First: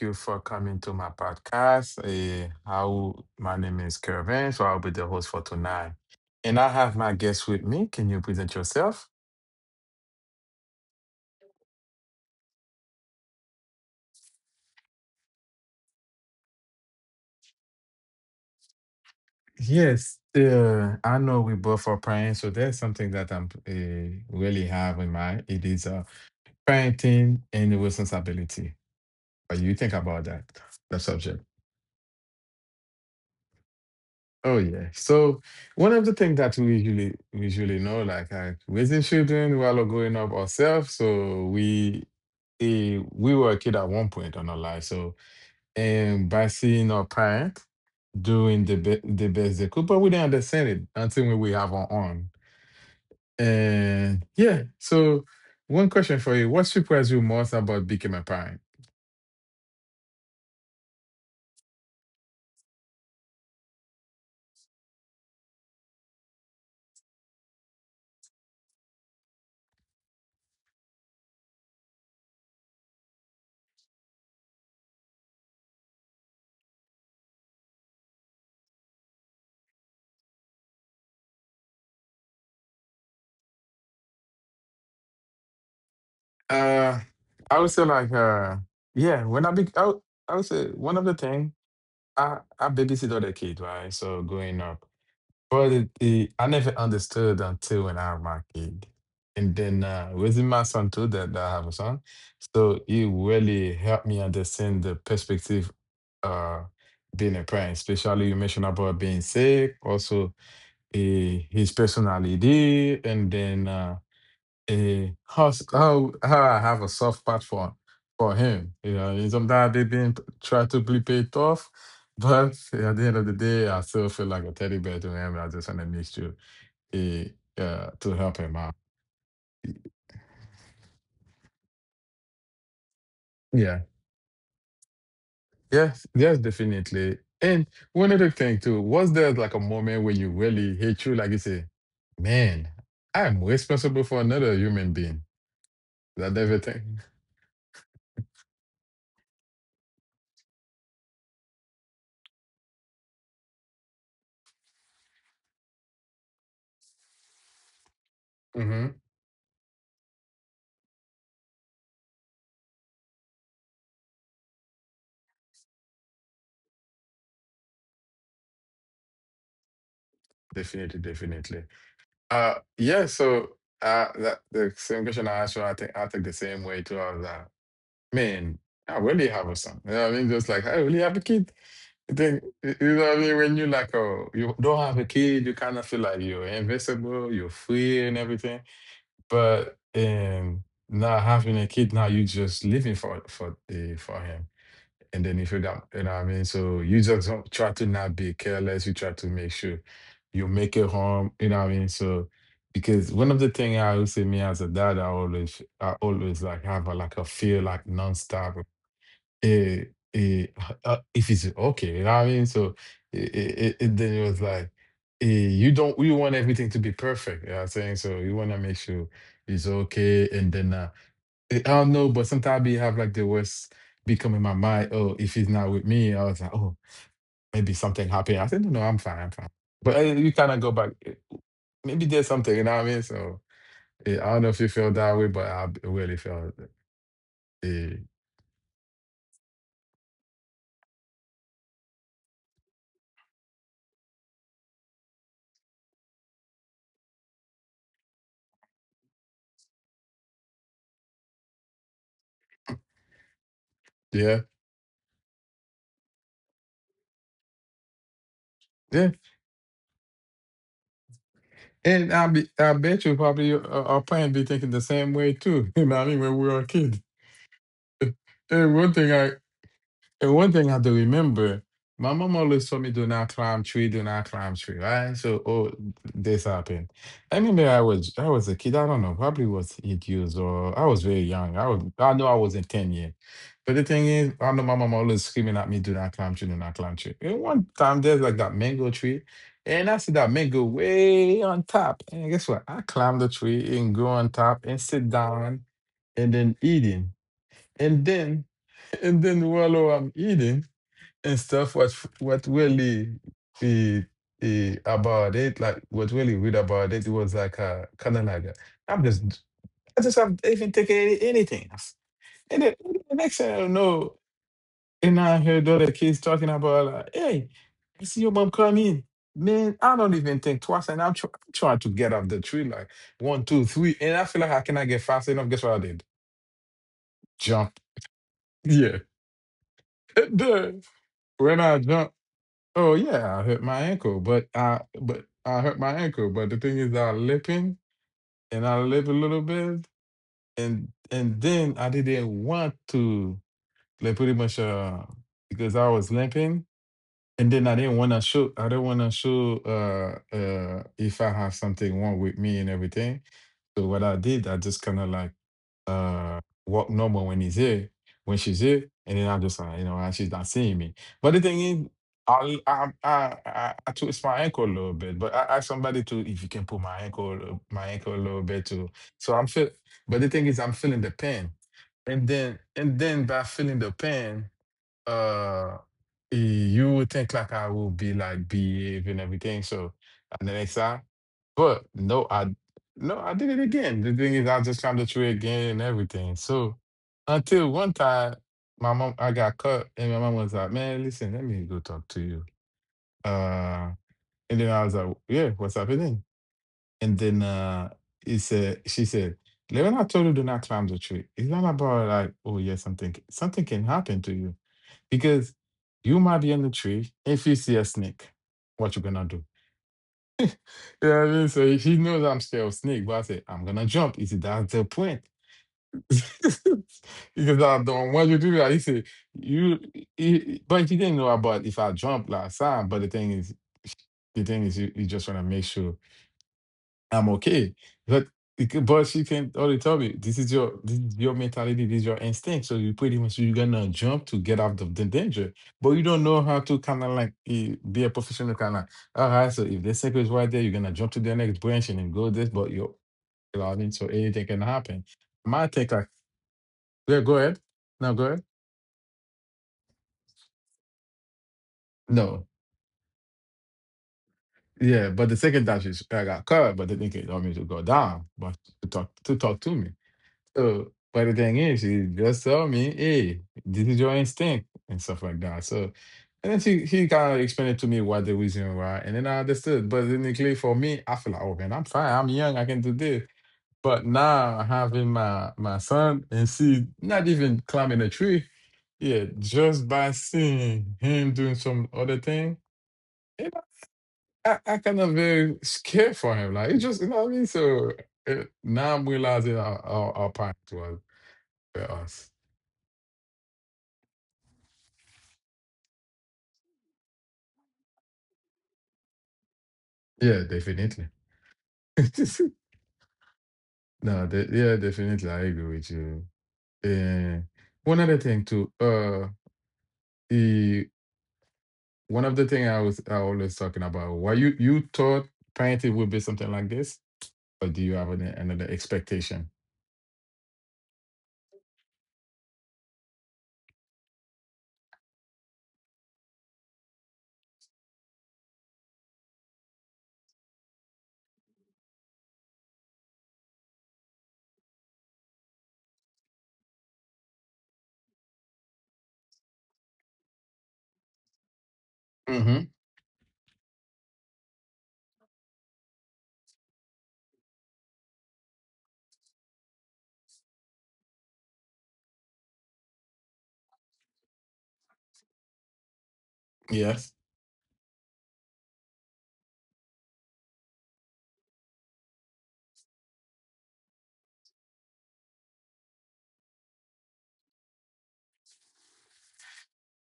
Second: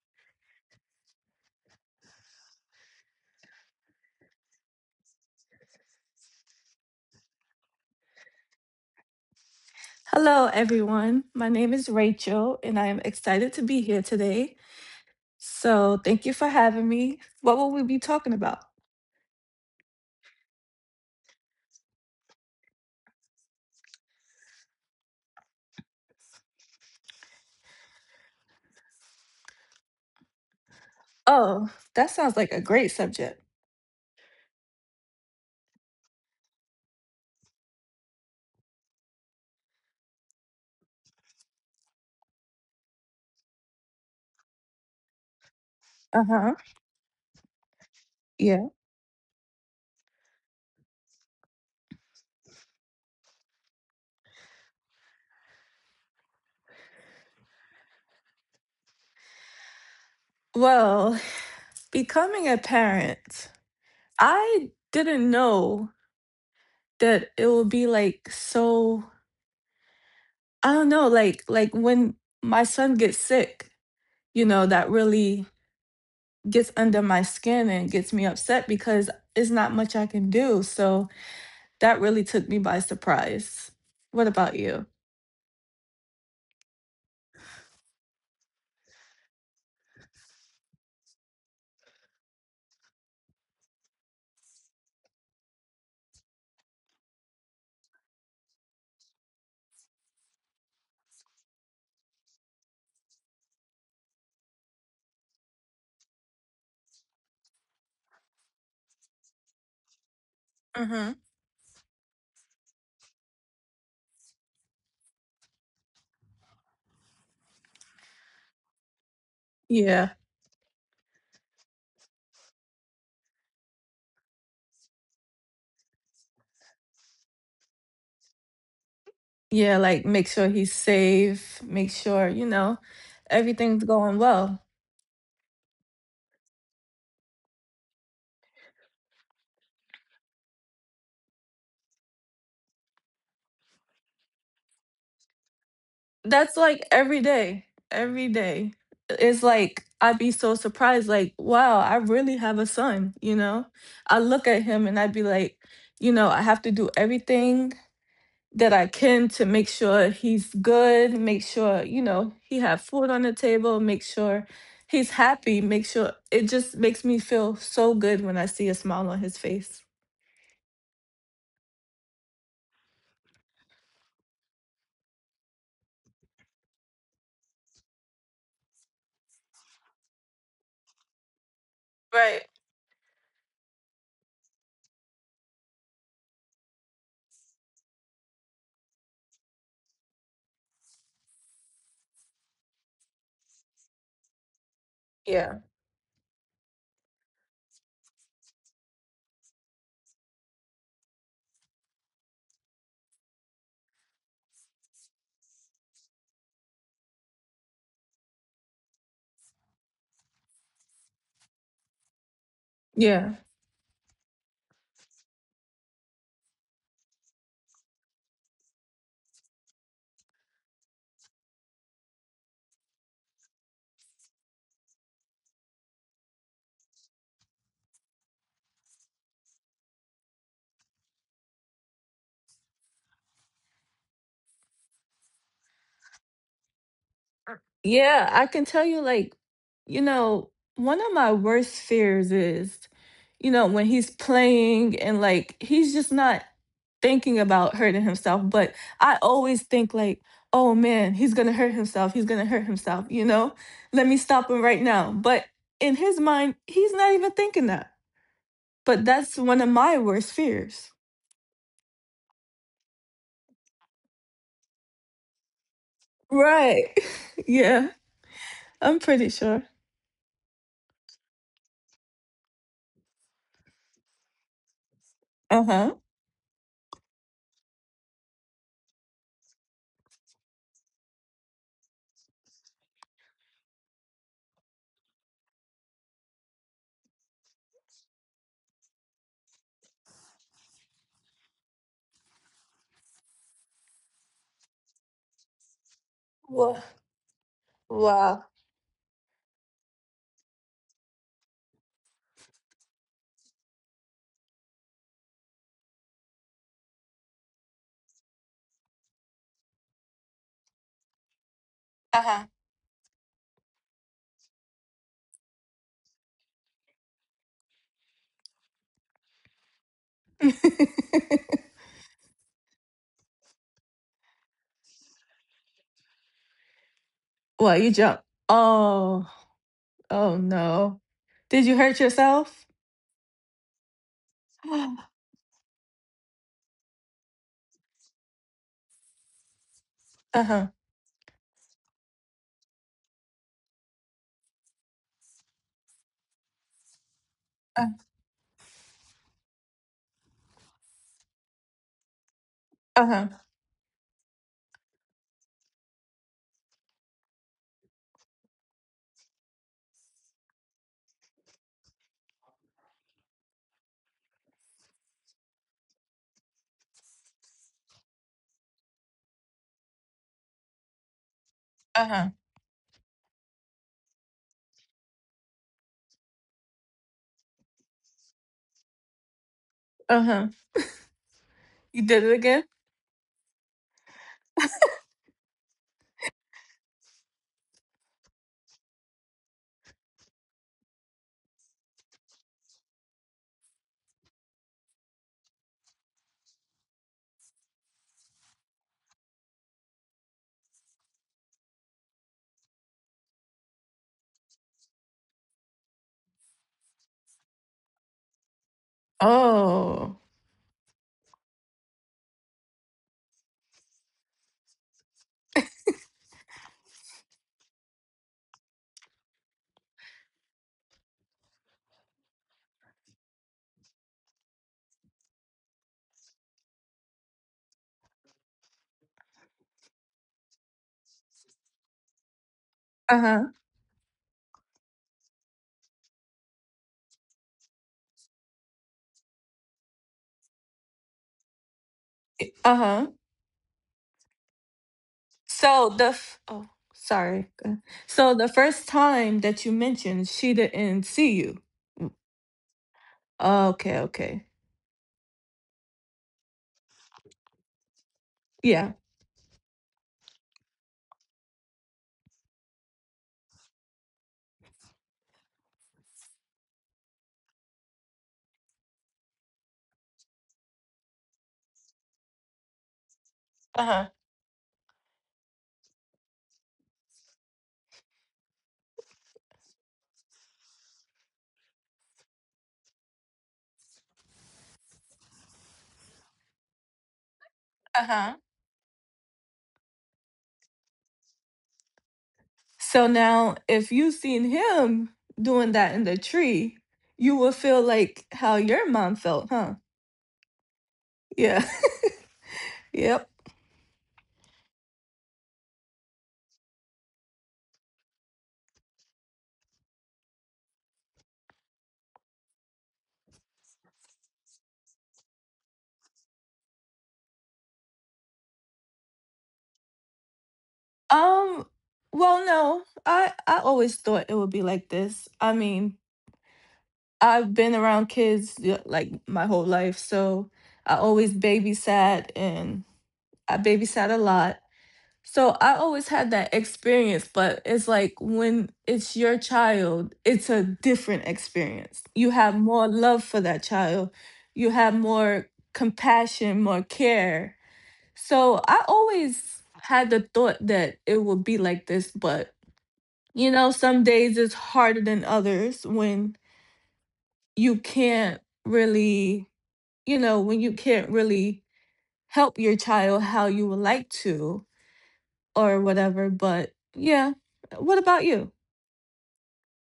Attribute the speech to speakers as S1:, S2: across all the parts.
S1: you for coming to my podcast. Eh, how My name is Kervin, so I'll be the host for tonight. And I have my guest with me. Can you present yourself?
S2: Hello, everyone. My name is Rachel, and I am excited to be here today. So, thank you for having me. What will we be talking about?
S1: Yes, I know we both are parents, so that's something that I'm really have in mind. It is parenting and the responsibility. But you think about that, the subject.
S2: Oh, that sounds like a great subject.
S1: Oh yeah. So one of the things that we usually know, like raising children while growing up ourselves. So we we were a kid at one point on our life. So
S2: Uh
S1: and by
S2: huh.
S1: seeing our parents doing
S2: Yeah.
S1: the best they could, but we didn't understand it until we have our own. And yeah. So one question for you: what surprised you most about becoming a parent?
S2: Well, becoming a parent, I didn't know that it will be like so. I don't know, like when my son gets sick, you know, that really gets under my skin and gets me upset because it's not much I can do. So that really took me by surprise. What about you?
S1: Uh, I would say like yeah. When I be, I would say one of the things. I babysit other kids, right? So growing up, but I never understood until when I have my kid, and then raising my son too. That I have a son, so it really helped me understand the perspective uh being a parent. Especially you mentioned about being sick, also
S2: Mm-hmm.
S1: his personality, and then. Eh, how s- How I have a soft spot for him. You know, and sometimes they
S2: Yeah.
S1: didn't try to be play it off, but at the end of the day, I still feel like a teddy bear to him. I just want to make sure to help him out.
S2: Yeah, like make sure he's safe, make sure, you know,
S1: Yeah.
S2: everything's going well.
S1: Yes. Yes. Definitely. And one other thing too was there like a moment where you really hate you, like you say, man, I'm responsible for another human being. That
S2: That's like
S1: everything.
S2: every day, every day. It's like I'd be so surprised, like, wow, I really have a son, you know? I look at him and I'd be like, you know, I have to do everything that I
S1: Mm-hmm.
S2: can to make sure he's good, make sure, you know, he have food on the table, make sure he's happy, make sure it just makes me feel so good when I see a smile on his face.
S1: Definitely. Definitely. Yeah, so the same question I asked you, I think the same way too. I was like, man, I really have a son. You know what I mean? Just like, I really have a kid. I think,
S2: Right.
S1: you know what I mean? When you like, oh, you don't have a kid, you kind of feel like you're invincible, you're free and everything. But not having a kid now, you just living for him. And then if
S2: Yeah.
S1: you don't, you know what I mean? So you just don't try to not be careless. You try to make sure you make it home, you know what I mean? So because one of the thing I would say me as a dad, I always like have a like a feel like nonstop. Eh, eh, if it's okay, you know what I mean? So
S2: Yeah.
S1: it then it was like you don't you want everything to be perfect. You know what I'm saying? So you wanna make sure it's okay and then I don't know, but sometimes I be have like the worst be coming in my mind. Oh, if he's not with me, I was like, oh, maybe something happened. I said, no, I'm fine, I'm fine. But you kind of go back. Maybe there's something, you know what I mean? So I don't know if you feel that way, but really felt, uh,
S2: Yeah, I can tell you, like, you know, one of my worst fears is, you know, when he's playing and like he's just not thinking about hurting himself. But I always think, like, oh man, he's gonna hurt himself. He's gonna hurt himself, you know? Let me
S1: yeah,
S2: stop him right now. But in his mind, he's not even thinking that. But
S1: yeah.
S2: that's one of my worst fears.
S1: And I bet you probably our parents be thinking the same way too. You know what I mean? When we were a
S2: Right.
S1: kid.
S2: Yeah,
S1: And one
S2: I'm
S1: thing
S2: pretty
S1: I,
S2: sure.
S1: And one thing I have to remember, my mom always told me, do not climb tree, do not climb tree, right? So,
S2: Uh
S1: oh,
S2: huh.
S1: this happened. I remember I was a kid, I don't know, probably was 8 years or I was very young. I know I wasn't 10 yet. But the thing is, I know my mom always screaming at me, do not climb tree, do not climb tree. And one time there's like that mango tree, and I see that mango way on top. And guess what? I climbed the tree and go on top and sit down and then
S2: Well,
S1: eating. And
S2: wow.
S1: then and then while I'm eating and stuff what really eh, eh, about it like what really read about it was like I'm just I just haven't even taken anything
S2: Uh
S1: and then the next thing I know and I heard other kids talking about like, hey, I see your mom come in, man, I don't even
S2: huh.
S1: think twice and I'm trying to get off the tree like 1, 2, 3 and I feel like I cannot get fast enough. Guess what I did? Jump.
S2: What, you jump?
S1: Yeah.
S2: Oh, oh
S1: And
S2: no.
S1: when
S2: Did you
S1: I
S2: hurt
S1: jumped.
S2: yourself?
S1: Oh yeah, I hurt my ankle, but I hurt my ankle. But the thing is, I limping and I limped a little bit,
S2: Uh-huh.
S1: and then I didn't want to like pretty much because I was limping, and then I
S2: Uh,
S1: didn't want to show. If I have something wrong with me and everything.
S2: Uh-huh.
S1: So what I did, I just kind of like uh walk normal when she's here, and then I'm just like, you know, and she's not seeing me. But the thing is, I twist my ankle a little bit, but I ask somebody to if you can pull my ankle a little bit too. So I'm feel, but the thing is, I'm feeling the pain,
S2: Uh-huh.
S1: and then by feeling the pain uh you would think like I will be like behave and everything. So and
S2: Uh-huh.
S1: the next time, but
S2: You did
S1: no,
S2: it
S1: I.
S2: again?
S1: No, I did it again. The thing is, I just climbed the tree again and everything. So until one time, my mom, I got cut, and my mom was like, "Man, listen, let me go talk to you." Uh, and then I was like, "Yeah, what's happening?" And then she said, Leon, I told you do not climb the tree. It's not about like, oh yeah, something something can happen to you. Because you might be in the tree. If you see a snake, what you gonna do?
S2: Oh.
S1: You know what I mean? So she knows I'm scared of snake, but I said, I'm gonna jump. He said, that's the point. Because I don't want you to do that. He said, you but he didn't know about if I jump last time. But the thing is you, you just wanna make sure I'm okay. But but she can already tell me this is your mentality, this is your instinct. So you pretty much
S2: Uh-huh.
S1: you're gonna jump to get out of the danger, but you don't know how to kind of like be a professional kind of. All right, so if the circle is right there, you're gonna jump to the next branch and then go this, but you're
S2: Uh-huh.
S1: allowing so anything can happen. My
S2: So
S1: take like
S2: oh,
S1: yeah, go
S2: sorry.
S1: ahead.
S2: Go.
S1: No, go
S2: So
S1: ahead.
S2: the first time that you mentioned she didn't see you.
S1: No.
S2: Oh, okay, okay.
S1: Yeah, but the second dash is I got covered, but the thing is, I mean to go down, but
S2: Yeah.
S1: to talk to me. So, but the thing is, she just told me, "Hey, this is your instinct," and stuff like that. So, and then she kind of explained to me what the reason why, and then I understood. But technically, for me, I feel like, oh man, I'm fine. I'm young. I can do this. But
S2: Uh-huh.
S1: now having my son and see not even climbing a tree, yeah, just by seeing him doing some other thing, you know, I kind of very scared for him. Like it just, you know what I mean. So
S2: Uh-huh.
S1: now I'm realizing how packed was for us.
S2: So now if you seen him doing that in the tree, you will feel like how your mom felt, huh?
S1: Yeah, definitely.
S2: Yeah. Yep.
S1: No, de- Yeah, definitely. I agree with you. And one other thing too, the one of the thing I always talking about. Why you thought parenting would be something like this, or do you have another expectation?
S2: Um, well, no, I always thought it would be like this. I mean, I've been around kids like my whole life, so I always babysat and I babysat a lot. So I always had that experience, but it's like when it's your child, it's a different experience. You have
S1: Mm-hmm.
S2: more love for that child. You have more compassion, more care. So I always had the thought that it would be like this, but you know, some days it's harder than others when
S1: Yes.
S2: you can't really, you know, when you can't really help your child how you would like to or whatever. But yeah, what about you?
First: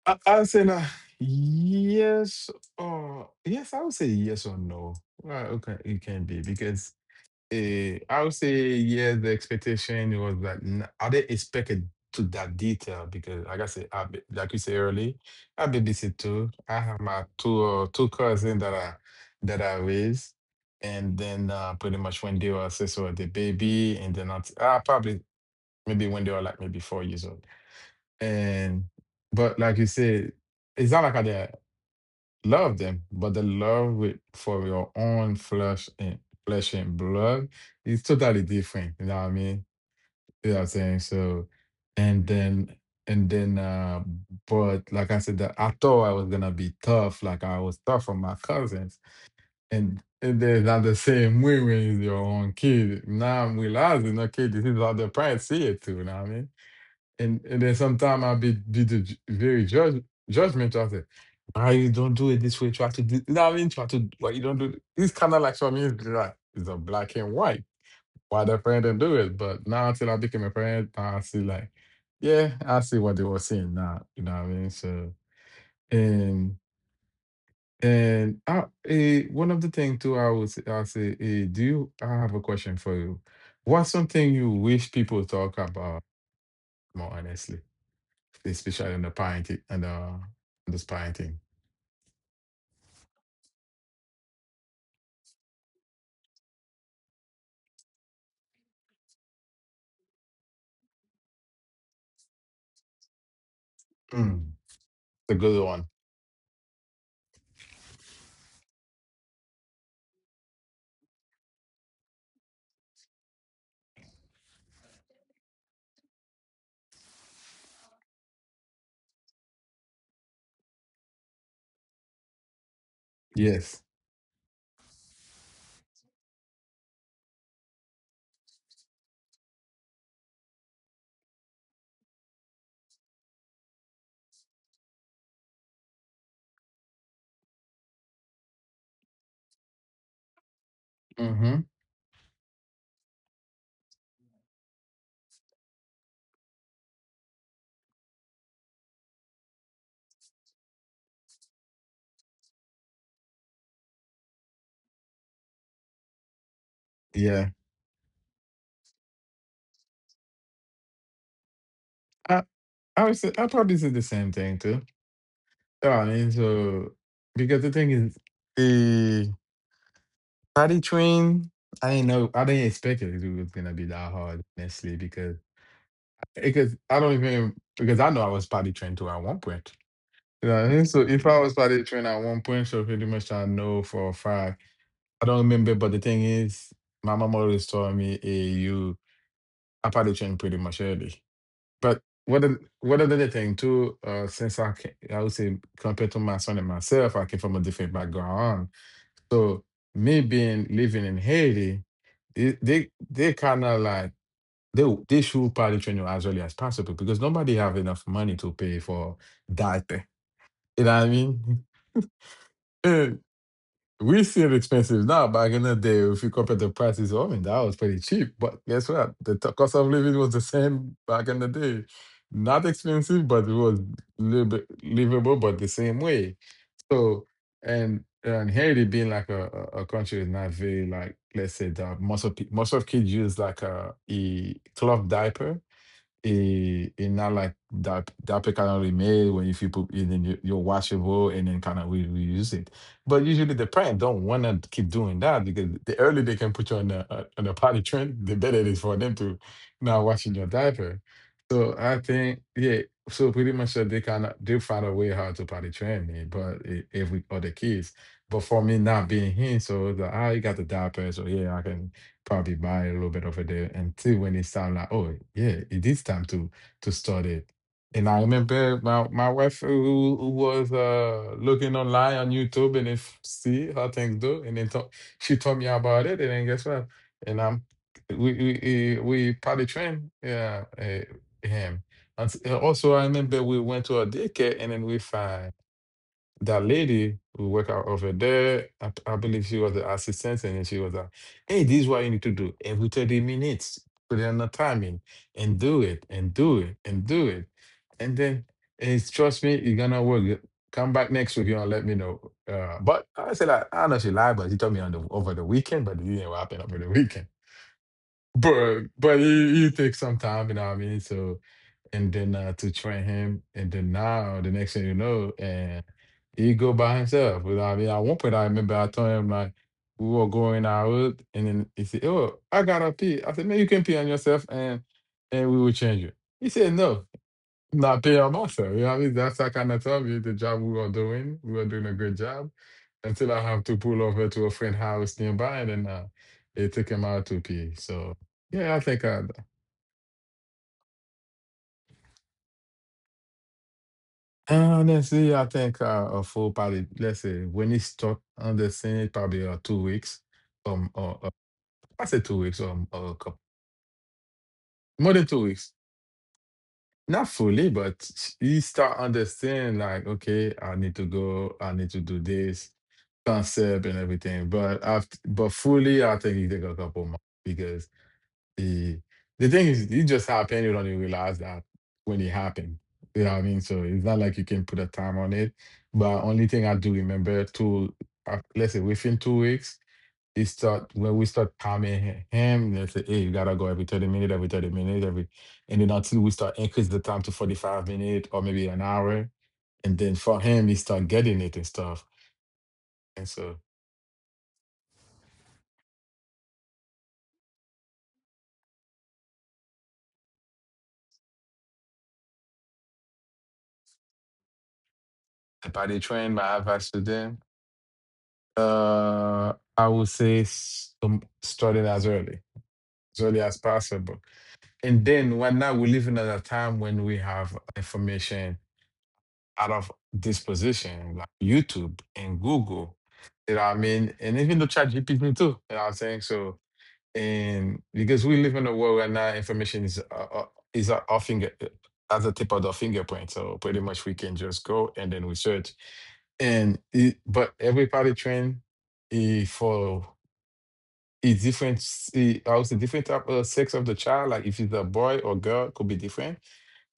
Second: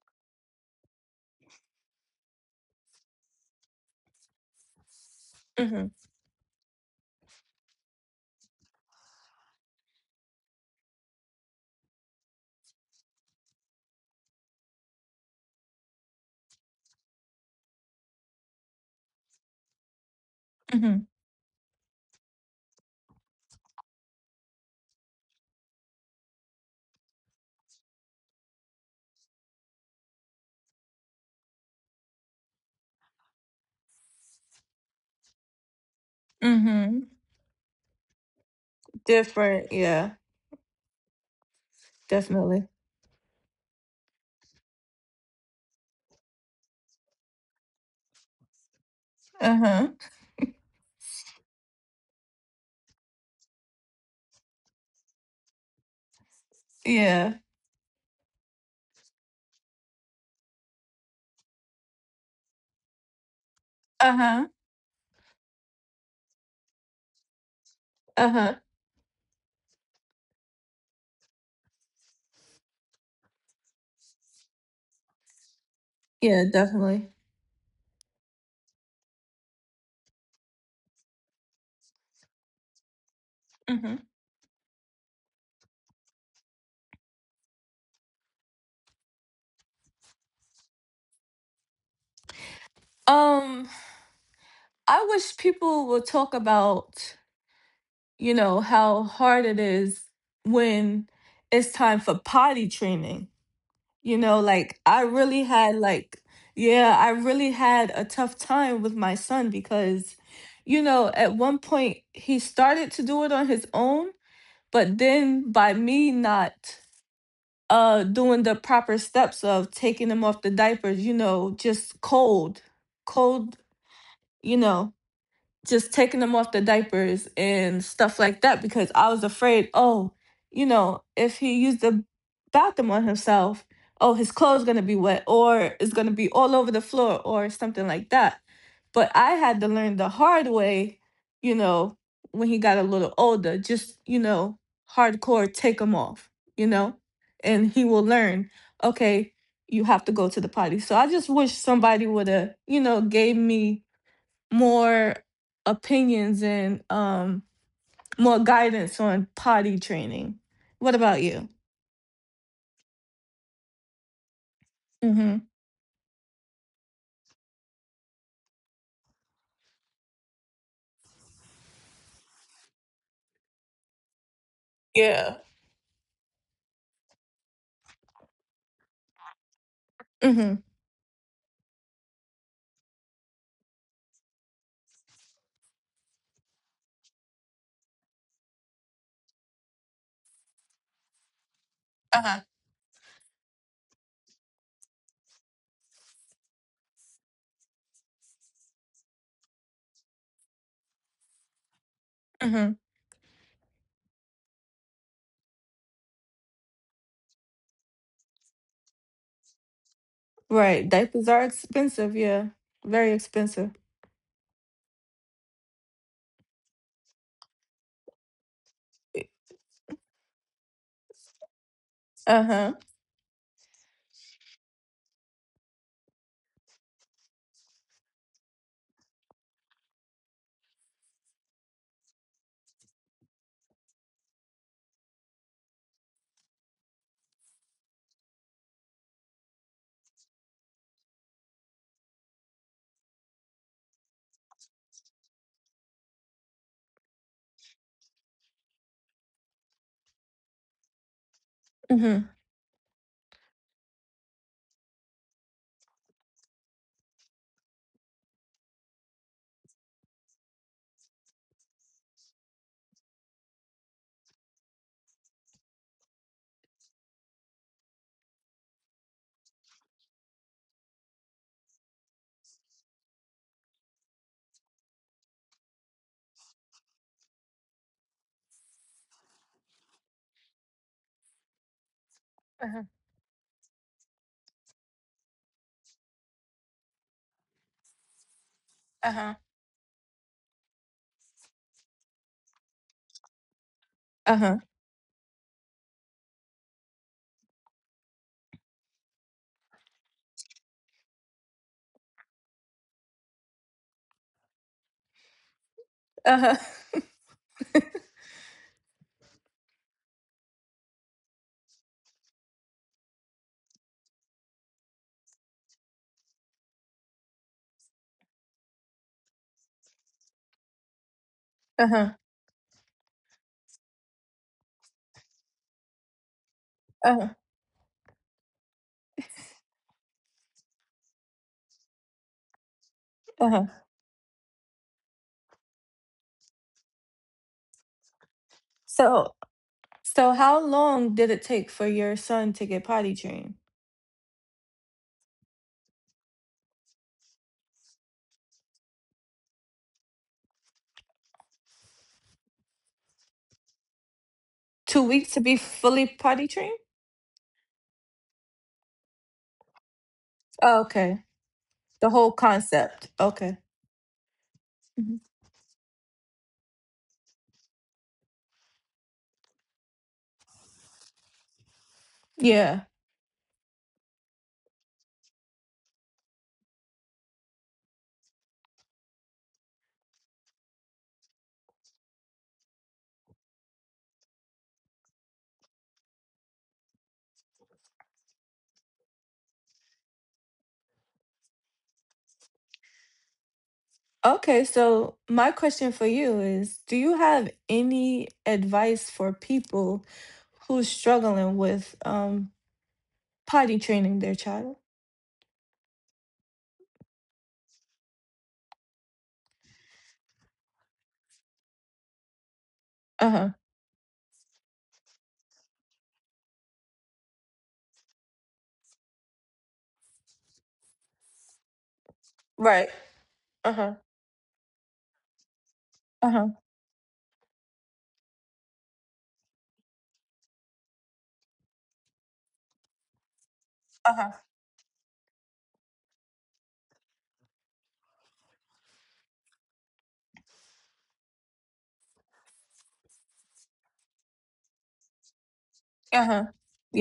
S1: I would say yes yes, I would say yes or no. Well,
S2: Mm
S1: okay,
S2: hmm.
S1: it can be because I would say yes. The expectation was I didn't expect it to that detail because, like I said, like you said earlier, I babysit too. I have my two two cousins that I raised,
S2: Mm
S1: and then pretty much when they were six or the baby, and then I probably maybe when they were like maybe 4 years old. And but like you said, it's not like I didn't love them, but the love with for your own flesh and
S2: hmm. Mm
S1: flesh and
S2: hmm.
S1: blood is totally different. You know what I mean?
S2: Different. Yeah,
S1: You know what I'm saying? So and
S2: definitely.
S1: then and then but like I said that I thought I was gonna be tough, like I was tough on my cousins.
S2: Uh huh.
S1: And then not the same way when it's your own kid. Now I'm realizing, okay, this is how the parents see it too, you know what I mean?
S2: Yeah.
S1: And then sometimes I'll be the ju- very judge judgmental. I say, ah, you don't do it this way. Try to do, you know what I mean? Try to,
S2: Uh
S1: why you
S2: huh.
S1: don't do it. It's kind of like for me, it's like, it's a black and white.
S2: Uh
S1: Why
S2: huh.
S1: the parent didn't do it. But now until I became a parent, now I see like, yeah, I see what they were saying now. You know what I mean? So,
S2: Yeah,
S1: and,
S2: definitely.
S1: and one of the things too, I would say, I'll say, eh, do you, I have a question for you.
S2: Mm
S1: What's
S2: hmm.
S1: something you wish people talk about more honestly? Especially on the parenting and this parenting.
S2: Um, I wish people would talk about, you know, how hard it is when it's time for potty training. You know,
S1: Mm.
S2: like I
S1: The
S2: really
S1: good
S2: had
S1: one.
S2: like yeah, I really had a tough time with my son because, you know, at one point he started to do it on his own, but then by me not doing the proper steps of taking him off the diapers, you know, just cold, cold,
S1: Yes.
S2: you know, just taking them off the diapers and stuff like that because I was afraid, oh, you know, if he used the bathroom on himself, oh, his clothes going to be wet or it's going to be all over the floor or something like that. But I had to learn the hard way, you
S1: Mm-hmm.
S2: know, when he got a little older, just, you know, hardcore take them off, you know, and he will learn, okay, you have to go to the potty. So I just wish somebody would have, you know, gave me more opinions and
S1: Yeah.
S2: more guidance on potty training. What about you?
S1: I I would say I probably say the same thing too.
S2: Mhm.
S1: Yeah, I mean, so because the thing is the party train, I didn't expect it was gonna be that hard, honestly,
S2: Yeah.
S1: because I don't even because I know I was party trained to at one point.
S2: Mhm.
S1: Yeah. I mean? So if I was party trained at one point, so pretty much I know for a fact I don't remember, but the thing is, my mom always told me, hey, you apparition pretty much early. But
S2: Uh-huh.
S1: what an- what another thing too, since I can, I would say compared to my son and myself, I came from a different background. So me being living in Haiti,
S2: Mhm.
S1: they kind of like they should probably train you as early as possible because nobody have enough money to pay for diaper.
S2: Right.
S1: You know what I
S2: Diapers are
S1: mean?
S2: expensive, yeah. Very expensive.
S1: We see it expensive now. Back in the day, if you compare the prices, I mean, that was pretty cheap. But guess what? The cost of living was the same back in the day.
S2: Uh-huh.
S1: Not expensive, but it was little bit livable, but the same way. So, and Haiti being like a country, is not very like, let's say that most of kids use like a cloth diaper. It not like that pick kind of remade when if you put it in your washable and then kind of we reuse it. But usually the parent don't want to keep doing that because the earlier they can put you on a potty train, the better it is for them to not washing your diaper. So I
S2: Mhm.
S1: think, yeah. So pretty much they kind of they find a way how to potty train me, but if we other kids. But for me not being here, so it's like, ah, you got the diaper, so yeah, I can probably buy a little bit of it there until when it sound like, oh yeah, it is time to start it. And I remember my wife who was looking online on YouTube and if see how things do, and then talk, she told me about it, and then guess what? And I'm we probably trained him. And
S2: Uh-huh.
S1: also I remember we went to a daycare and then we find that lady who worked out over there. I
S2: Uh-huh.
S1: believe she was the assistant, and then she was like, "Hey, this is what you need to do every 30 minutes. Put it on the
S2: Uh-huh.
S1: timing and do it and do it and do it, and then, it's trust me, it's gonna work. Come back next week, you know, let me know." But I said, like, I know she lied, but she told me on the over the weekend, but it didn't
S2: Uh-huh.
S1: happen over the weekend. But it takes some time, you know what I mean? So and then to train him, and then now, the next thing you know, and he go by himself. But I mean, at one point I remember I told him like we were going out, and then he said,
S2: Uh-huh.
S1: "Oh, I gotta pee." I said, "Man, you can pee on yourself, and we will change you." He said, "No,
S2: Uh-huh.
S1: I'm not pee on myself." You know what I mean? That's how kind of told you the job we were doing. We were doing a good job until I
S2: Uh-huh.
S1: have to pull over to a friend house nearby, and then they took him out to pee. So yeah, I think
S2: So so how long did it take for your son to get potty trained?
S1: Honestly, I think a full, probably let's say when it's stuck on the scene, probably 2 weeks, or I say 2 weeks, or a couple,
S2: 2
S1: more
S2: weeks
S1: than
S2: to
S1: two
S2: be
S1: weeks,
S2: fully potty trained?
S1: not fully, but you start understand like, okay,
S2: Oh,
S1: I need to
S2: okay.
S1: go, I need to
S2: The
S1: do
S2: whole
S1: this
S2: concept. Okay.
S1: concept and everything. But
S2: Mhm.
S1: after, but fully, I think you take a couple months because the the thing is it just happened, you don't even realize that when it happened.
S2: Yeah.
S1: You know what I mean? So it's not like you can put a time on it, but only thing I do remember to, let's say within 2 weeks, it start when we start timing him. They say, hey, you gotta go every 30 minutes, every 30 minutes, every, and then until we start increase the time to 45 minutes or maybe an hour, and then for him, he start getting it and stuff. And so,
S2: Okay, so my question for you is, do you have any advice for people who's struggling with potty training their child?
S1: about the train, my advice to them, uh I would say, started as early
S2: Uh-huh.
S1: as possible. And then right now we live in a time when we have information out of disposition, like YouTube and
S2: Right.
S1: Google. You know what I
S2: Uh-huh.
S1: mean? And even the chat GPT too. You know what I'm saying?
S2: Uh-huh.
S1: So and because we live in a world where now information is at our finger, at the tip of the fingerprint. So pretty much we
S2: Uh-huh.
S1: can just go and then we search. And it, but everybody train, for it's different. It, I would say different type of sex of the child. Like if it's a boy or girl, could be different.
S2: Uh-huh.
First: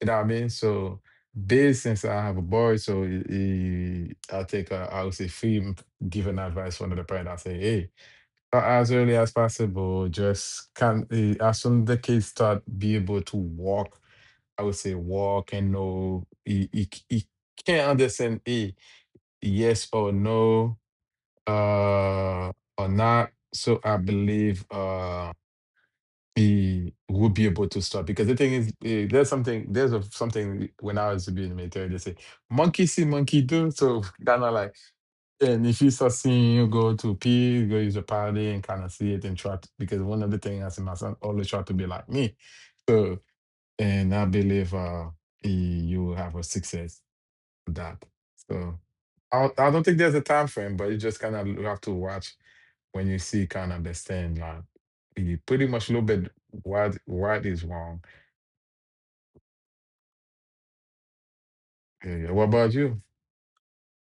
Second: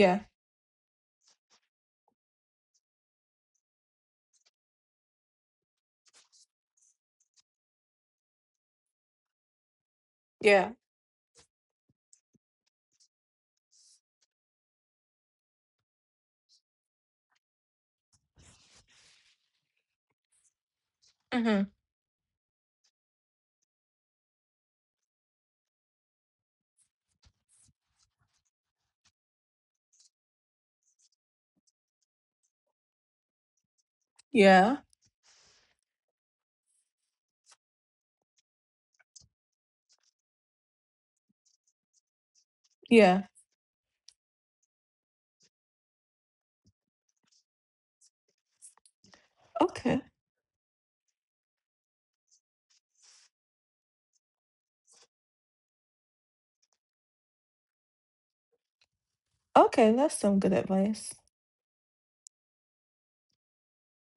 S1: You know what I mean? So, based, since I have a boy, so I take I would say free giving advice from the parent. I say, hey, as early as possible,
S2: Yeah.
S1: just can as soon as the kids start be able to walk, I would say walk and know he can't understand a yes or no
S2: Mm-hmm.
S1: uh or not. So I believe. He would be able to stop because the thing is there's something there's a, something, when I was to be in the military they say monkey see monkey do, so kind of like,
S2: Yeah.
S1: and if you start seeing you go to peace go use a party and kind of see it and try to, because one of the things I see my son always try to be like me. So
S2: Yeah.
S1: and I believe you will have a success with that. So I don't think
S2: Okay.
S1: there's a time frame, but you just kind of have to watch when you see kind of this thing like, you pretty much a little bit, what is wrong.
S2: Okay, that's some good advice.
S1: Yeah, yeah. What about you?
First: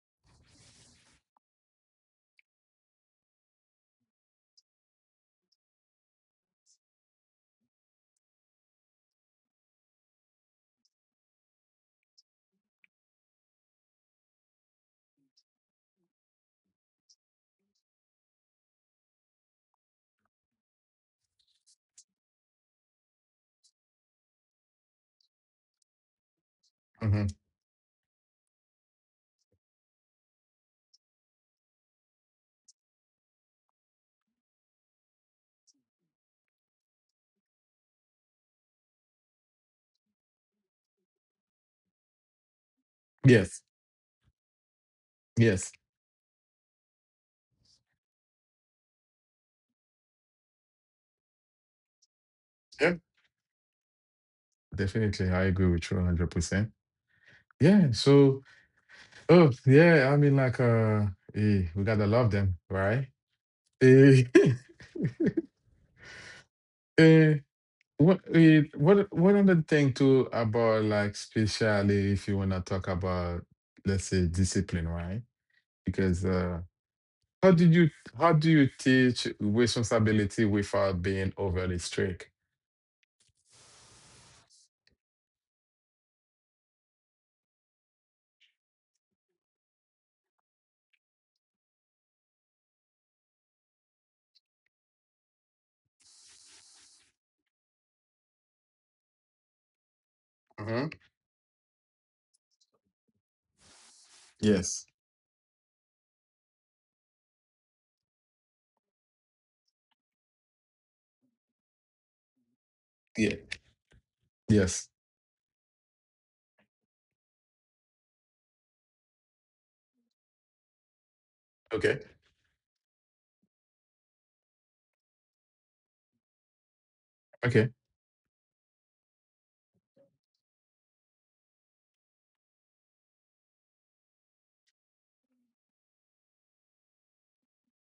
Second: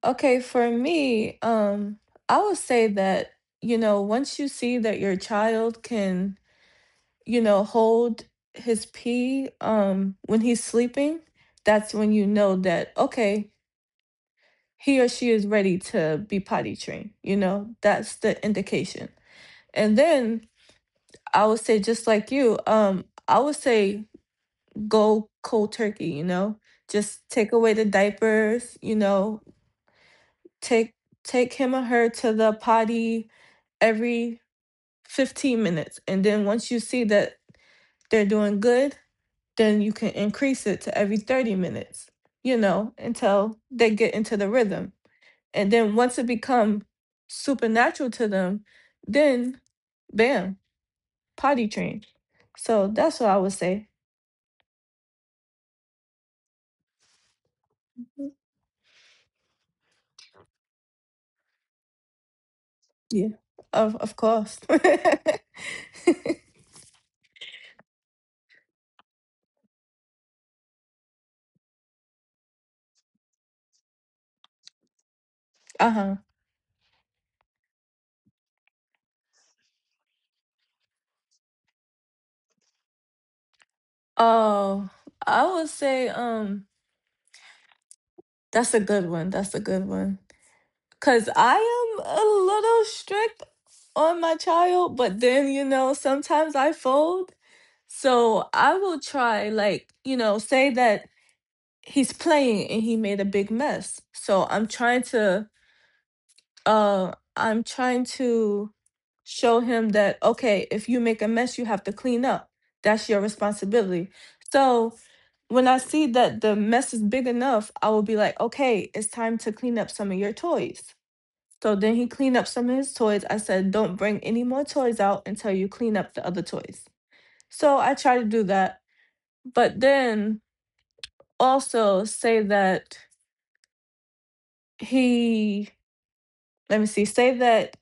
S2: Okay, for me, I would say that, you know, once you see that your child can, you know, hold his pee when he's sleeping, that's when you know that okay, he or she is ready to be potty trained. You know, that's the indication. And then I would say just like you, I would say go cold turkey, you know.
S1: Hmm.
S2: Just take away the diapers, you know, take take him or her to the potty every 15 minutes, and then once you see that they're doing good, then you can increase it to every 30 minutes, you know, until
S1: Yes,
S2: they get into the rhythm, and
S1: yes,
S2: then once it become supernatural to them, then bam, potty train. So
S1: yeah,
S2: that's what I would say.
S1: definitely. I agree with you 100% Yeah. So, oh yeah, I mean like, we gotta love them, right?
S2: Yeah, of
S1: Eh,
S2: course.
S1: eh, what one other thing too, about like, especially if you wanna talk about, let's say, discipline, right?
S2: Uh-huh.
S1: Because How did you how do you teach responsibility without being overly strict?
S2: Oh, I would say, that's a good one, that's a good one. Cause I am a little strict on my child, but then, you know, sometimes I fold. So I will try, like, you know, say
S1: Hmm.
S2: that he's playing and he made a big mess. So I'm
S1: Yes.
S2: trying to show him that okay, if you make a mess, you have to clean up. That's your
S1: Yeah.
S2: responsibility.
S1: Yes.
S2: So when I see that the mess is big enough, I will be like, okay, it's time to clean up some of your toys, so then
S1: Okay.
S2: he cleaned up some of his toys. I said, don't bring any more toys out until you clean up the other toys.
S1: Okay.
S2: So I tried to do that. But then also say that he, let me see, say that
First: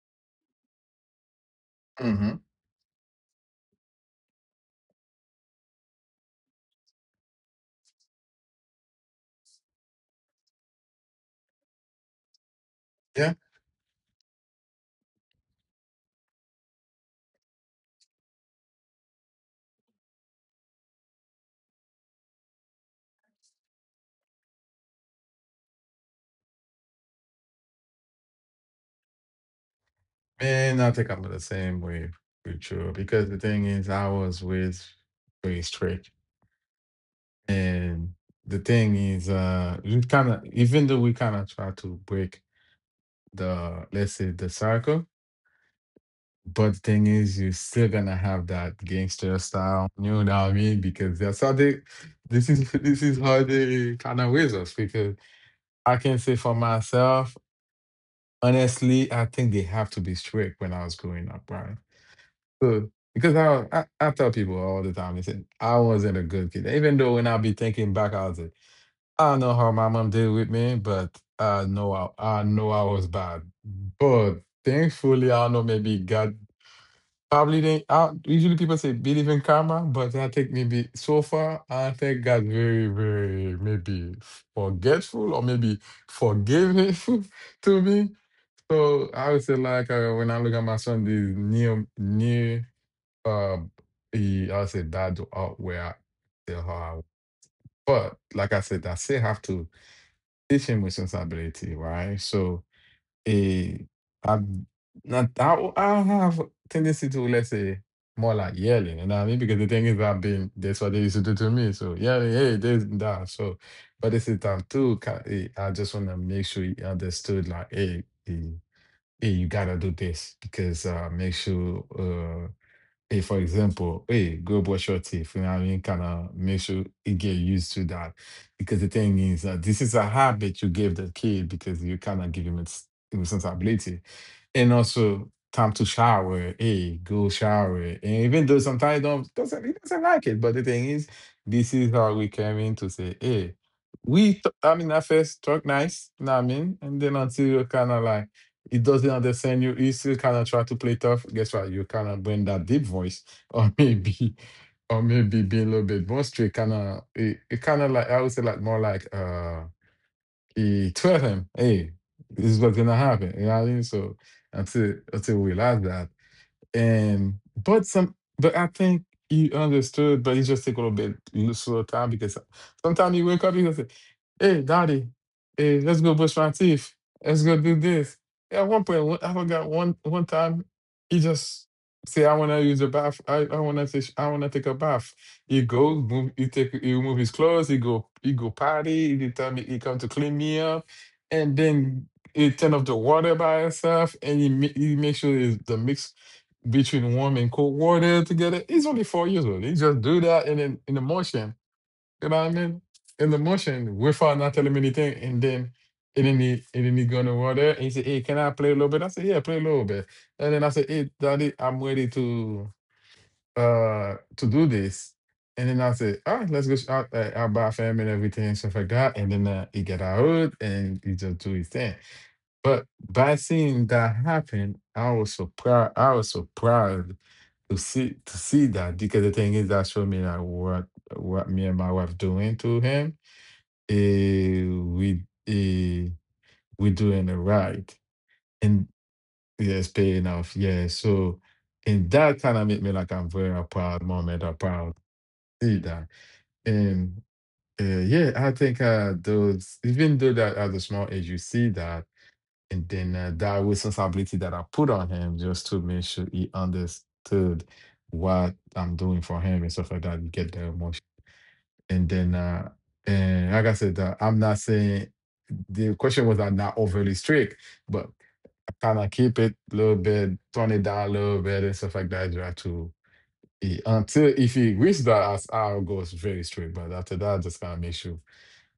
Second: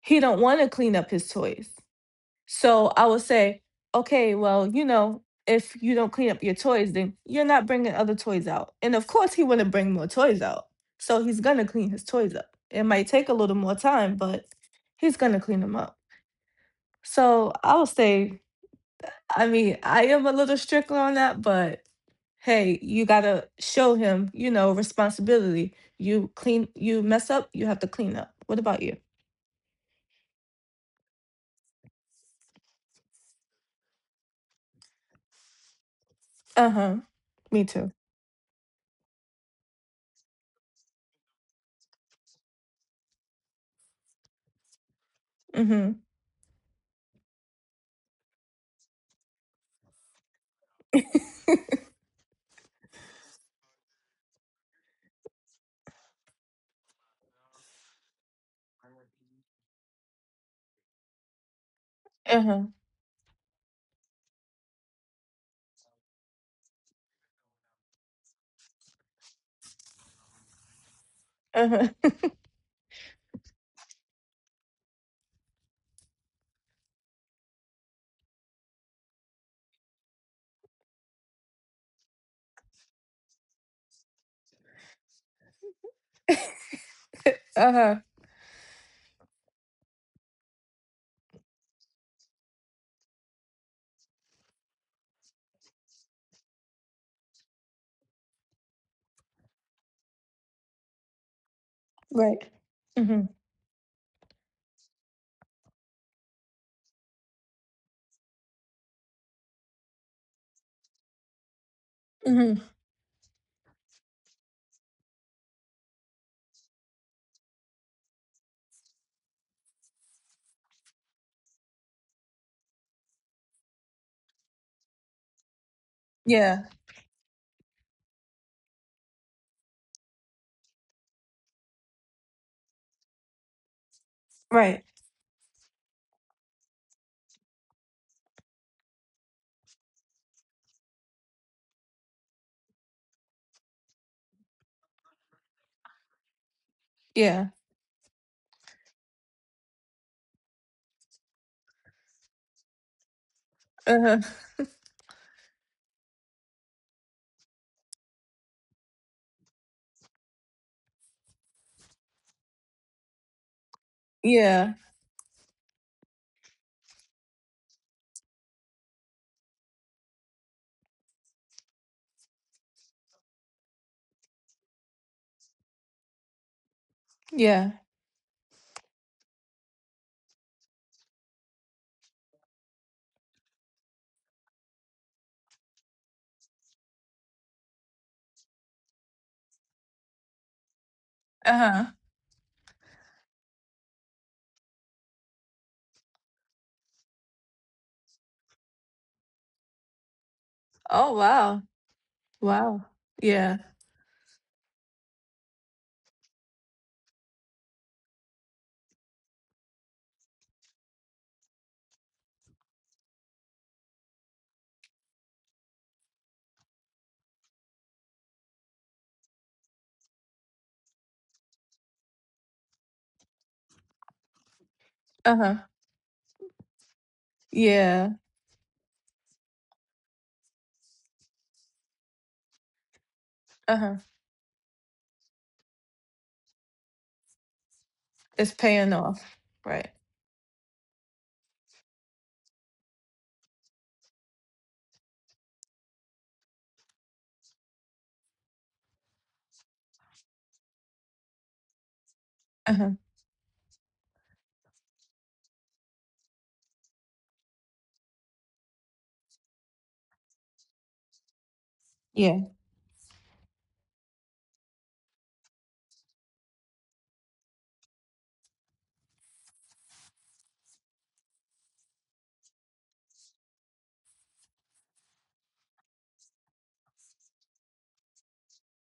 S2: he don't want to clean up his toys.
S1: Mm-hmm.
S2: So I would say, okay, well, you know, if you don't clean up your toys, then you're not bringing other toys out. And of course, he wouldn't bring more toys out. So he's going to clean his toys up. It might take a
S1: Yeah.
S2: little more time, but he's going to clean them up. So I'll say, I mean, I am a little strict on that, but hey, you gotta show him, you know, responsibility. You clean, you mess up, you have to clean up. What about you?
S1: And I think I'm the same way with you, because the thing is I was with, very strict.
S2: Uh huh. Me too.
S1: And the thing is we kinda, even though we kinda try to break the, let's say, the cycle.
S2: Mm hmm.
S1: But the thing is, you're still gonna have that gangster style, you know what I mean? Because that's how they, this is this is how they kind of raise us. Because I can say for myself, honestly, I think they have to be strict when I was growing up, right?
S2: Uh huh.
S1: So because I tell people all the time. They say I wasn't a good kid, even though when I be thinking back, I was like, I don't know how my mom did with me, but I
S2: Uh
S1: know
S2: huh.
S1: I, I know I was bad, but thankfully, I don't know, maybe God. Probably they, usually people say believe in karma, but I think maybe so far I think God very, very maybe forgetful or maybe forgiving
S2: Uh
S1: to
S2: huh.
S1: me. So I would say like when I look at my son, this near uh he I would say dad out where I still are. But like I said, I still have to teach him responsibility, right?
S2: Right.
S1: So
S2: Mm hmm.
S1: Eh, I am not I I have a tendency to, let's say, more like yelling, you know what I mean? Because the thing is I've been that's what they used to do to me. So yelling,
S2: Mm
S1: hey,
S2: hmm.
S1: this and that. So but this is time too. I just wanna make sure you understood like, hey, hey, hey, you gotta do this because make sure hey, for example, hey, go brush your teeth. You know what I mean? Kind of make
S2: Yeah.
S1: sure you get used to that. Because the thing is that this is a habit you gave the kid because you kind of give him its responsibility, and
S2: Right.
S1: also time to shower. Hey, go shower. And even though sometimes don't doesn't he doesn't like it, but the thing is, this is how we came in to say, hey, we. I mean, at first talk nice, you know what I mean, and then until
S2: Yeah.
S1: you kind of like it doesn't understand you, you still kind of try to play tough. Guess what? You kind of bring that deep voice, or
S2: Uh
S1: maybe.
S2: huh.
S1: Or maybe be a little bit more straight, kind of it kind of like I would say like more like he told him, hey, this is what's gonna happen. You know what I mean? So
S2: Yeah.
S1: until we realize that. And but some, but I think you understood, but it just take a little bit slow time because sometimes you wake up, you gonna say, "Hey, daddy, hey, let's go brush my teeth. Let's go
S2: Yeah.
S1: do this." At one point, I forgot one time, he just say, "I wanna use the bath. I wanna take, I wanna take a bath." He goes, move, he take, he remove his clothes. He go potty. He tell me he come to clean me up,
S2: Uh
S1: and
S2: huh.
S1: then. He turn off the water by itself, and he, he make sure it's the mix between warm and cold water together. He's only 4 years old. He just do that in in the
S2: Oh
S1: motion.
S2: wow.
S1: You know what I mean?
S2: Wow.
S1: In the
S2: Yeah.
S1: motion, without not telling me anything, and then and then he go to water and he said, hey, can I play a little bit? I said, yeah, play a little bit. And then I said, hey, daddy, I'm ready to do this. And then I said, all right, let's go sh- out out buy fam and everything and stuff like that. And then he get out and he just do his thing. But by seeing that happen, I
S2: Uh
S1: was
S2: huh.
S1: surprised. I was surprised to
S2: Yeah.
S1: see that, because the thing is that showed me like what me and my wife doing to him,
S2: Uh huh.
S1: eh, we eh, we doing it right,
S2: It's paying
S1: and
S2: off. Right.
S1: yes, paying off, yeah. So and that kind of made me like I'm very a proud moment or proud, see that, and yeah, I think those, even though that at a small age you see that,
S2: Uh huh.
S1: and then that responsibility that I put on him just to make sure he understood what I'm doing for him and stuff like that. You get the emotion, and
S2: Yeah.
S1: then and like I said, I'm not saying the question was I'm not overly strict, but I kind of keep it a little bit, tone it down a little bit, and stuff like that. Try to until if he reaches that, as I'll very straight. But after that, just kind of make sure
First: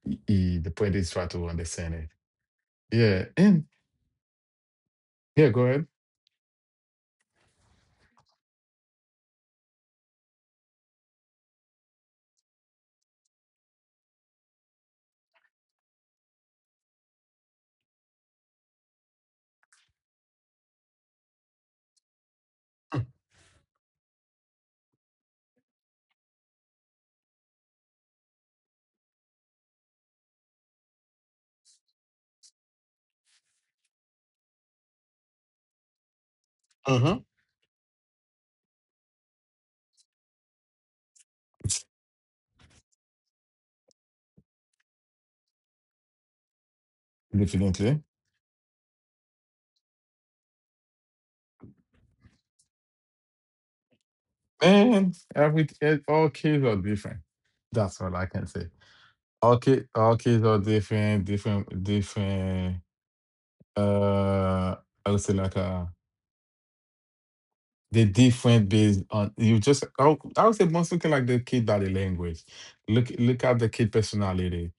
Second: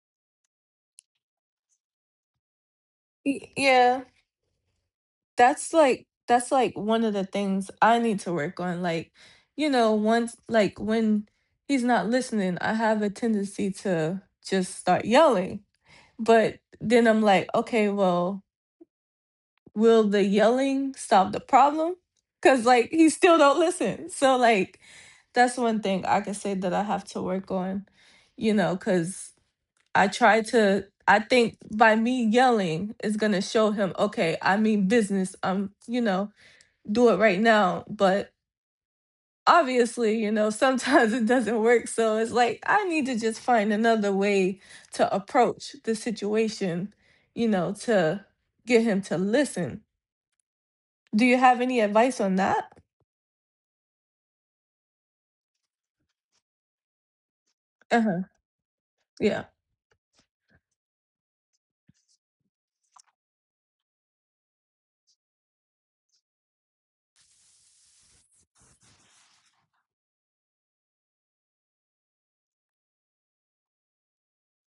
S1: the point is try to understand it. Yeah,
S2: Y-
S1: and
S2: Yeah,
S1: yeah, go
S2: that's
S1: ahead.
S2: like that's like one of the things I need to work on. Like, you know, once like when he's not listening, I have a tendency to just start yelling. But then I'm like, okay, well, will the yelling solve the problem? Cause like he still don't listen. So like that's one thing I could say that I have to work on, you know, cause I try to I think by me yelling is going to show him, okay, I mean business. You know,
S1: Uh
S2: do
S1: huh.
S2: it right now, but obviously, you know, sometimes it doesn't work, so it's like I need to just find another way to approach the situation, you know,
S1: Definitely.
S2: to get him to listen. Do you have any advice on that?
S1: Man, all kids are different. That's all I
S2: Uh-huh.
S1: can say.
S2: Yeah.
S1: All kids are different, different, different. Uh, I would say like a, they're different based on you just I would say most looking like the kid body language. Look at the kid personality.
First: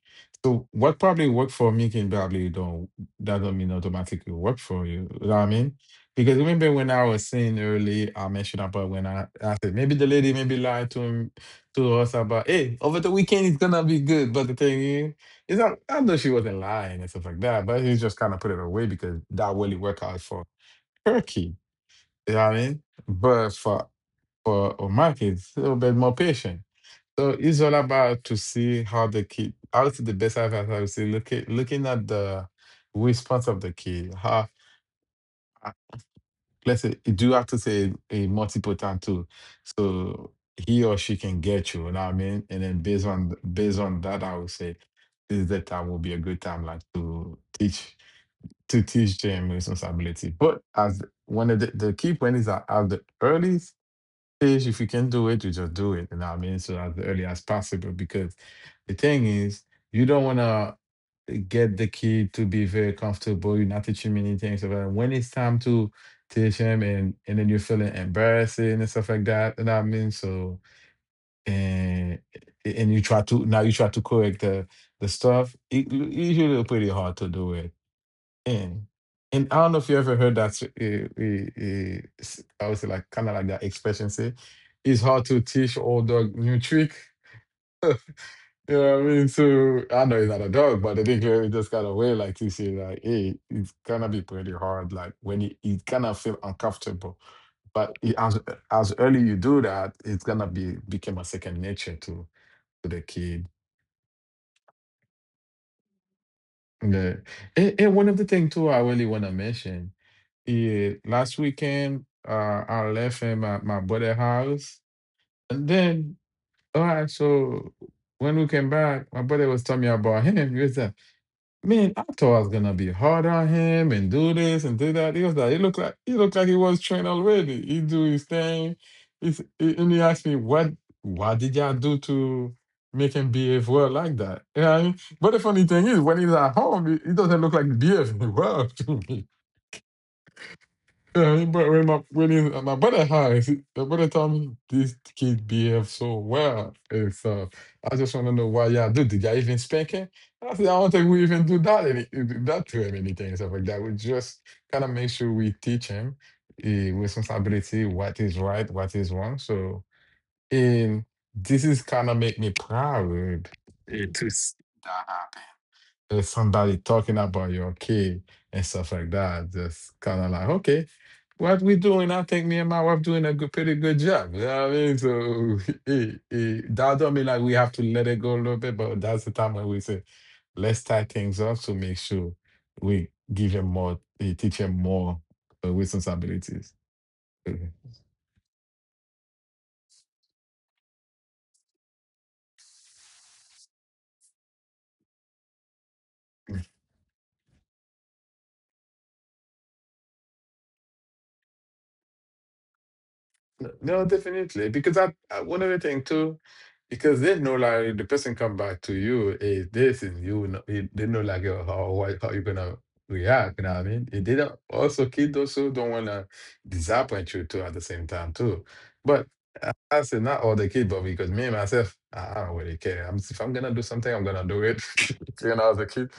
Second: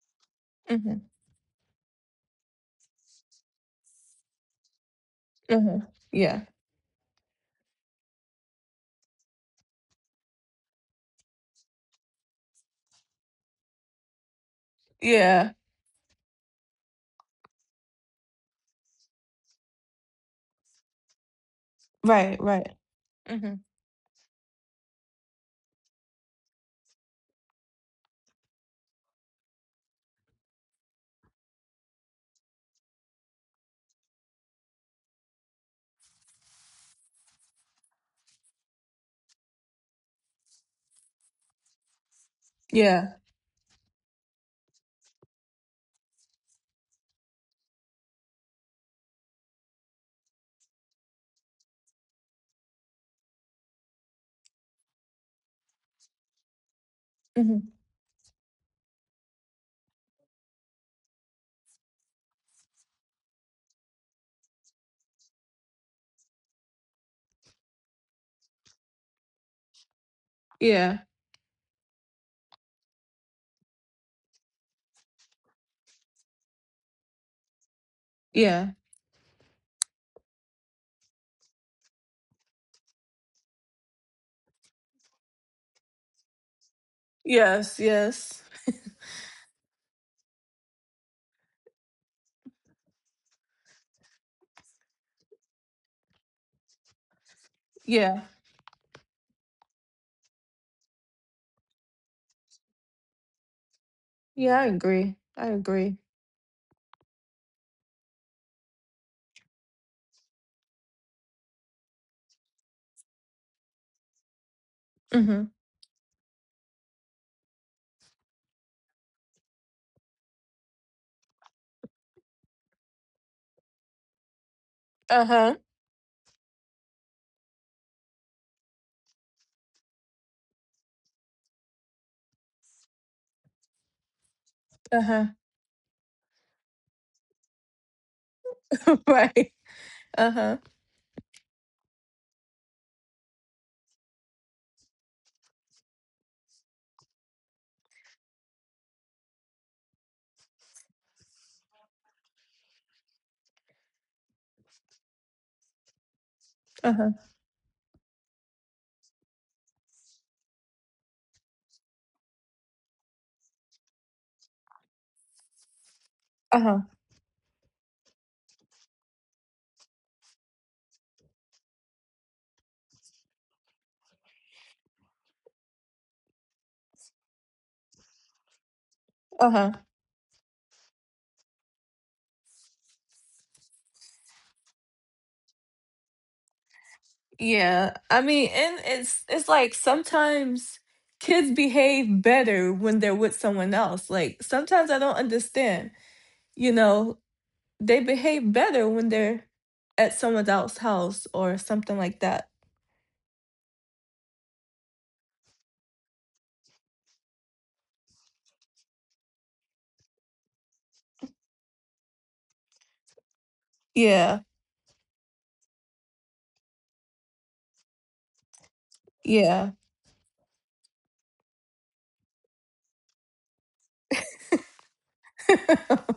S1: So what
S2: Mhm.
S1: probably worked for me can probably don't, that don't mean automatically work for you. You know what I mean?
S2: Mhm.
S1: Because
S2: Yeah.
S1: remember when I was saying early, I mentioned about when I said maybe the lady maybe lied to him, to us about, hey, over the weekend it's gonna be good, but the thing is
S2: Yeah.
S1: it's not, I know she wasn't lying and stuff like that, but he just kind of put it away because that really worked out for her kid. You
S2: Right,
S1: know what I
S2: right.
S1: mean? But
S2: Mhm.
S1: for my kids, a little bit more patient. So it's all about to see how the kid how to. The best advice I would say, see look at, looking at the response of the kid. How uh, let's say you do have to say a multipotent too. So he or she can get you, you know what I mean? And then
S2: Yeah.
S1: based on that, I would say this is the time will be a good time like to teach them responsibility. But as one of the key point is that at the earliest stage, if you can do it, you just do it. You know what I mean? So as early as
S2: Mhm.
S1: possible, because the thing is, you don't want to get the kid to be very comfortable. You're not teaching many things about when it's time to teach him, and then you're feeling embarrassing and stuff like that. You know what I mean? So
S2: Yeah.
S1: and you try to, now you try to correct the stuff. It, usually pretty hard to do it.
S2: Yeah.
S1: And and I don't know if you ever heard that. S I would say like kind of like that expression say, it's hard to teach old dog new trick.
S2: Yes, yes.
S1: You know what I mean? So I know he's not a dog, but I think just kind of way like to say like, hey, it's gonna be pretty hard. Like when you it kind of feel uncomfortable, but it,
S2: Yeah.
S1: as early you do that, it's gonna be become a second nature to the kid.
S2: Yeah, I agree. I agree.
S1: Yeah. And one of the things too, I really wanna mention. Yeah, last weekend, I left in my brother's house.
S2: Mm-hmm.
S1: And then, all right, so when we came back, my brother was telling me about him. He was like, man, I thought I was gonna be hard on him and do this and do that. He was like,
S2: Uh-huh.
S1: he looked like he was trained already. He do his thing. And he asked me, what did y'all do to make him behave well like that? You know what I mean?
S2: Uh-huh.
S1: But the funny thing is, when he's at home, he doesn't look like he behaving well to me.
S2: Right. Uh-huh.
S1: Yeah, he brought him up really, and my brother told me this kid behave so well. And so I just wanna know why y'all do did y'all even spank him? I said, I don't think we even do that to him anything and stuff like that. We just kinda make sure we teach him,
S2: Uh-huh.
S1: responsibility, what is right, what is wrong. So and this is kinda make me proud, to see that there's somebody
S2: Uh-huh.
S1: talking about your kid and stuff like that. Just kind of like, okay, what we doing? I think me and my wife doing a good, pretty good job. You know what I mean? So that don't mean like we have to let it go a little bit, but that's the time when
S2: Uh-huh.
S1: we say, let's tie things up to make sure we give him more, teach him more responsibilities.
S2: Yeah. I mean, and it's like sometimes kids behave better when they're with someone else. Like sometimes I don't understand. You know, they behave better when they're at someone else's house or something like that.
S1: No, definitely. Because that one other thing too, because they know like the person come back to you is this, and you know they know like, how how you're gonna react. You know what I mean? It did
S2: Yeah.
S1: also kids also don't wanna disappoint you too at the same time too. But
S2: Yeah.
S1: I said not all the kids, but because me myself, I don't really care. I'm if I'm gonna do something, I'm gonna do it. You know, as a kid,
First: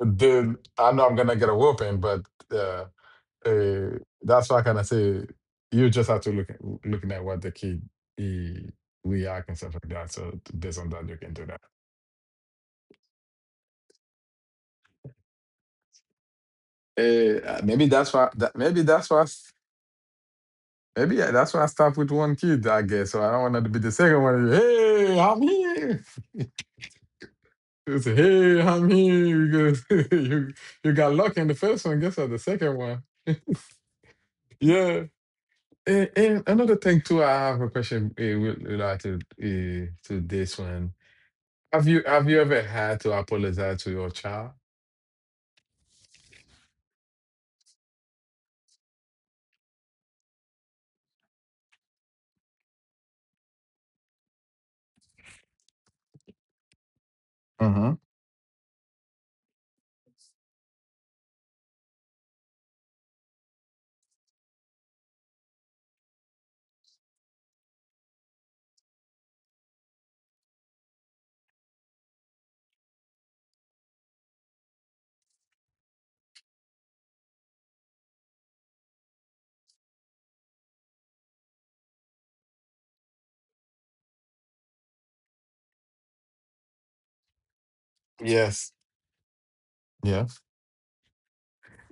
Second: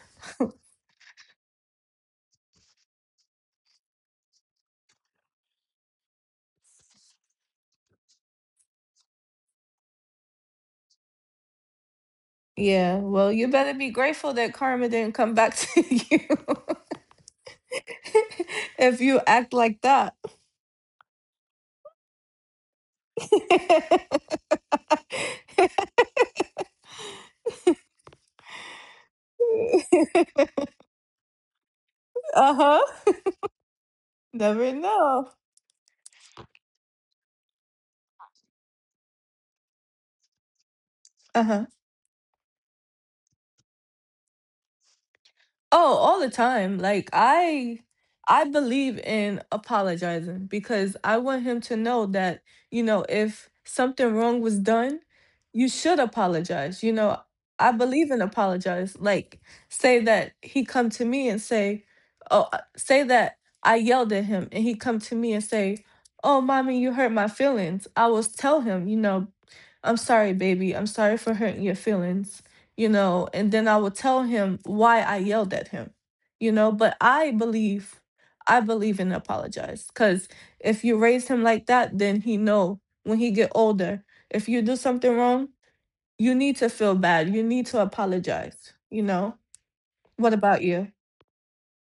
S1: then I know I'm gonna get a whooping, but. uh, that's why I kind of say you just have to look at, looking at what the kid he react and stuff like that. So based on that, look into that.
S2: Yeah. Well, you better be grateful that karma didn't come back to you.
S1: Maybe that's why. Maybe
S2: If
S1: that's
S2: you
S1: why.
S2: act like that.
S1: Maybe yeah, that's why I start with one kid. I guess so. I don't want to be the second one. Hey, I'm here. You hey, I'm here because you you got lucky in the first one. Guess what? The
S2: Uh
S1: second one.
S2: huh. Never
S1: Yeah.
S2: know.
S1: And another thing too, I have a question related to this one.
S2: Uh huh.
S1: Have you ever had to apologize to your child?
S2: Oh, all the time. Like I believe in apologizing because I want him to know that, you know, if something wrong was done, you should apologize. You know, I
S1: Mm-hmm.
S2: believe in apologize. Like say that he come to me and say, "Oh, say that I yelled at him and he come to me and say, "Oh, mommy, you hurt my feelings." I will tell him, you know, "I'm sorry, baby. I'm sorry for hurting your feelings," you know, and then I would tell him why I yelled at him, you know. But I believe in apologize because if you raise him like that, then he know when he get older, if you do something wrong, you need to feel bad. You need to
S1: Yes.
S2: apologize, you know.
S1: Yeah.
S2: What about you?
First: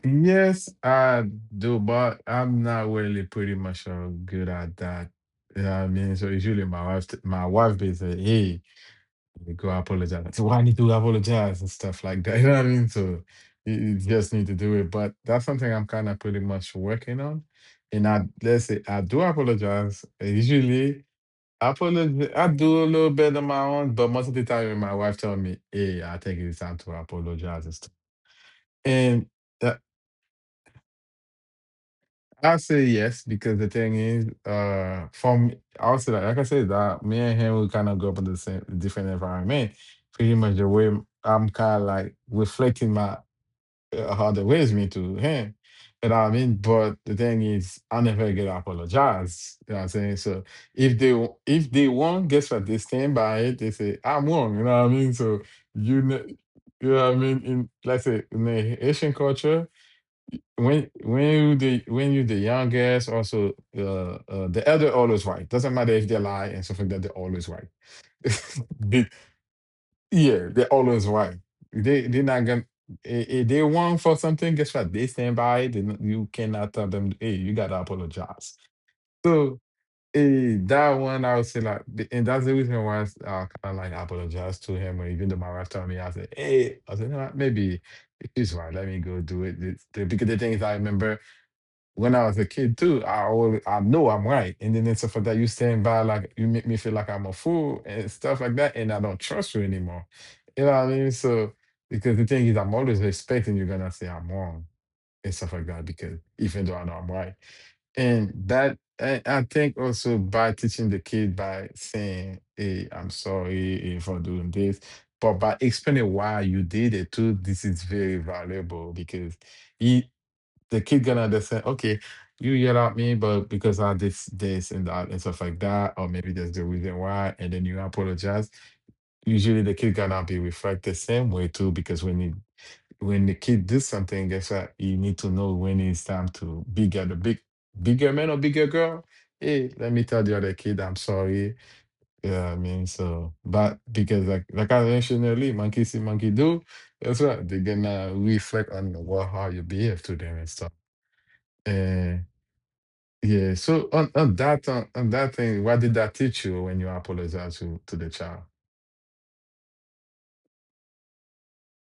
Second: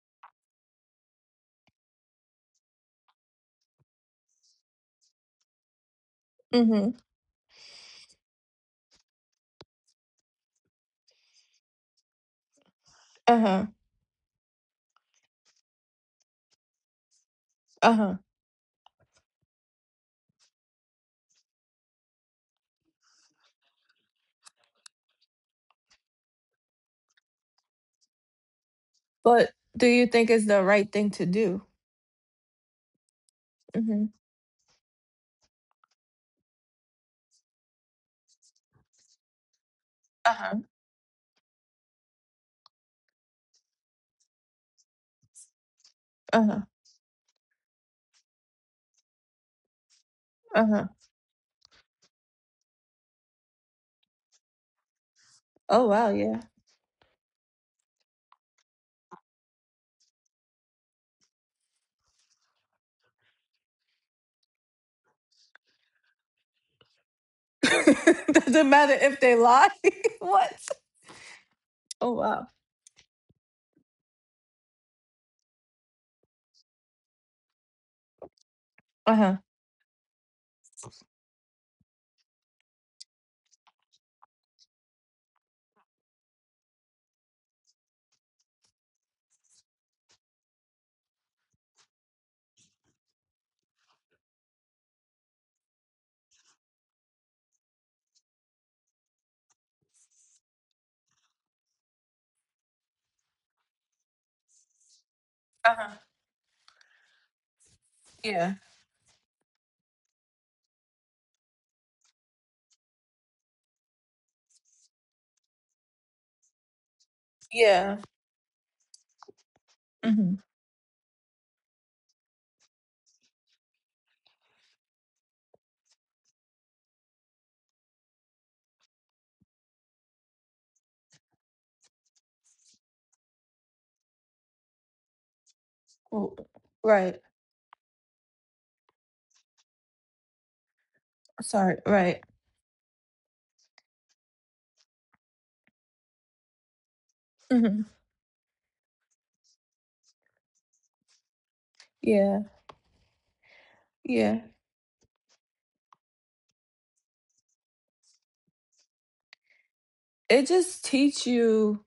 S1: Yes, I do, but I'm not really pretty much good at that. You know what I mean? So usually my
S2: Mm-hmm.
S1: wife my wife be say, hey, you go apologize. So I need to apologize and stuff like that? You know what I mean? So
S2: Uh huh.
S1: you just need to do it. But that's something I'm kind of pretty much working on.
S2: Uh
S1: And
S2: huh.
S1: I let's say I do apologize. Usually I put a, I do a little bit on my own, but most of the time when my wife tell me, "Hey, I think it's time to apologize," and stuff. And
S2: But
S1: uh,
S2: do you think it's the right thing to do?
S1: I say yes because the thing
S2: Mm-hmm.
S1: is, from also like, I said, that me and him we kind of grew up in the same different environment.
S2: Uh
S1: Pretty
S2: huh.
S1: much the way I'm kind of like reflecting my how they ways me to him. You know what I
S2: Uh
S1: mean?
S2: huh.
S1: But the thing is, I never get apologized. You know what I'm saying? So
S2: Uh huh.
S1: if they won, guess what? They stand by it. They say, I'm wrong. You know what I mean? So
S2: Oh
S1: you
S2: wow,
S1: know,
S2: yeah.
S1: you know what I mean? In let's say in the Haitian culture, when you the youngest, also the elder always right. Doesn't matter if they lie and stuff like that, they're always right.
S2: Doesn't matter if they lie.
S1: Yeah,
S2: What?
S1: they always right. They
S2: Oh
S1: they're not
S2: wow.
S1: gonna if they want for something, guess what? They stand by it. Then you cannot tell them, hey, you gotta apologize.
S2: Uh-huh.
S1: So that one I would say and that's the reason why I kind of like apologize to him or even though my wife told me I said, hey, I said, you know what maybe she's right, let me go do it. Because the thing is I remember when I was a kid too, I know I'm right, and then it's for that you stand by like you make me feel like I'm a fool and stuff like that, and I don't trust you anymore. You know what I mean? So because the thing is, I'm always expecting you're gonna say I'm wrong and stuff like that
S2: Uh-huh.
S1: because even though I know I'm right,
S2: Yeah.
S1: and I think also by teaching the kid by saying, "Hey, I'm sorry for doing this." But by explaining why you did it too, this is
S2: Yeah.
S1: very valuable because He,
S2: Hmm.
S1: the kid gonna understand, okay, you yell at me, but because I did this and that and stuff like that, or maybe there's the reason why, and then you apologize. Usually the kid gonna be reflect the same way too, because when the kid does something, guess what? You need to know when it's time to bigger the
S2: Right.
S1: big bigger man or bigger girl. Hey, let me tell the other kid I'm sorry.
S2: Sorry. Right.
S1: Yeah, I mean, so but because like I mentioned earlier, monkey see, monkey do. That's right. They're
S2: Hmm.
S1: gonna reflect on what how you behave to them and stuff.
S2: Yeah.
S1: Yeah. So
S2: Yeah.
S1: on that thing, what did that teach you when you apologize to the child?
S2: It just teach you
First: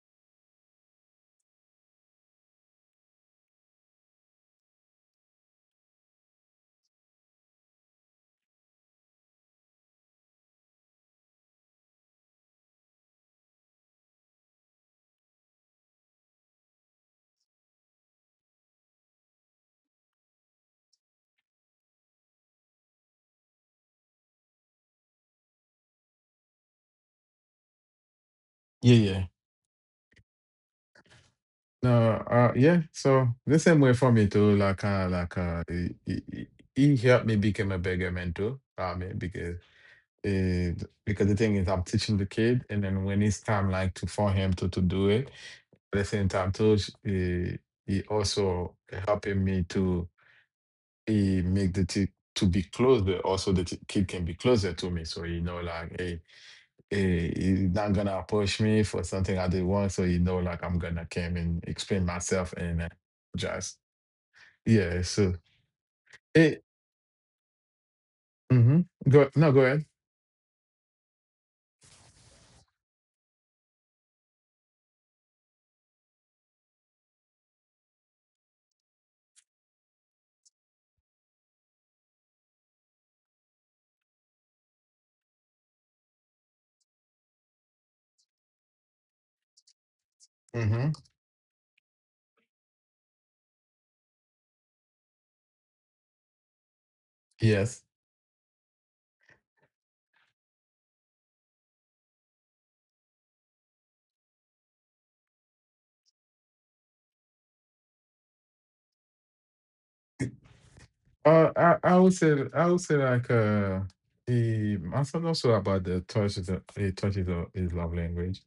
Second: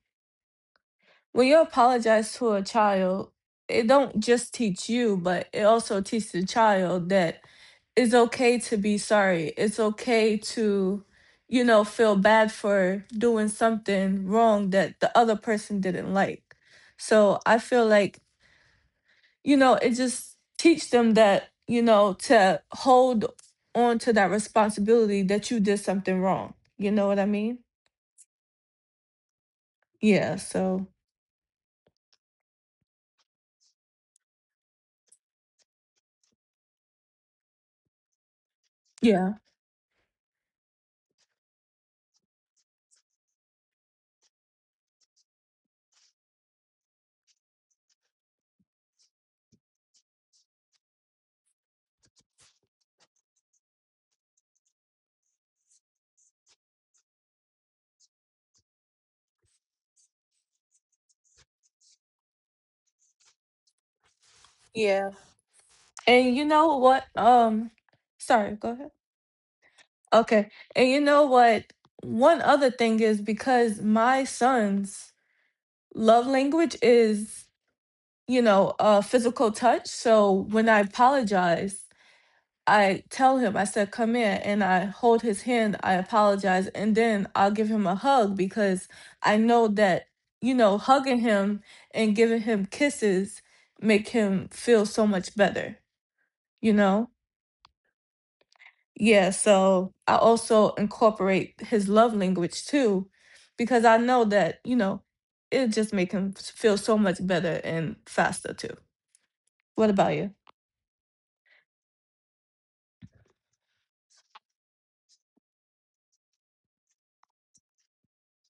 S2: when you apologize to a child. It don't just teach you, but it also teaches the child that it's okay to be sorry. It's okay to, feel bad for doing something wrong that the other person didn't like. So I feel like it just teach them that, to hold on to that responsibility that you did something wrong. You know what I mean?
S1: Yeah, yeah.
S2: Yeah, so
S1: No, yeah. So the same way for me too, like, he helped me become a bigger mentor. I mean,
S2: yeah.
S1: because because the thing is, I'm teaching the kid, and then when it's time, like, to for him to do it, at the same time too, he also helping me to he make the t to be closer. Also, the t kid can be closer to me. So you know, like, hey. He's not gonna push me for something I did wrong. So you know, like I'm gonna come and explain myself and just yeah.
S2: Yeah.
S1: So
S2: And you
S1: it
S2: know what? Sorry, go
S1: mm-hmm.
S2: ahead.
S1: Go no go ahead.
S2: Okay. And you know what? One other thing is because my son's love language is, physical touch. So when I apologize, I tell him, I said, come here, and I hold his hand. I apologize. And then I'll give him a hug because I know that,
S1: Mm-hmm.
S2: hugging him and giving him kisses make him feel so much better, you know?
S1: Yes.
S2: Yeah. So I also incorporate his love language too, because I know that, it just make him feel so much better and faster too. What about you?
S1: I would say like the I thought also about the touch is a, is love language.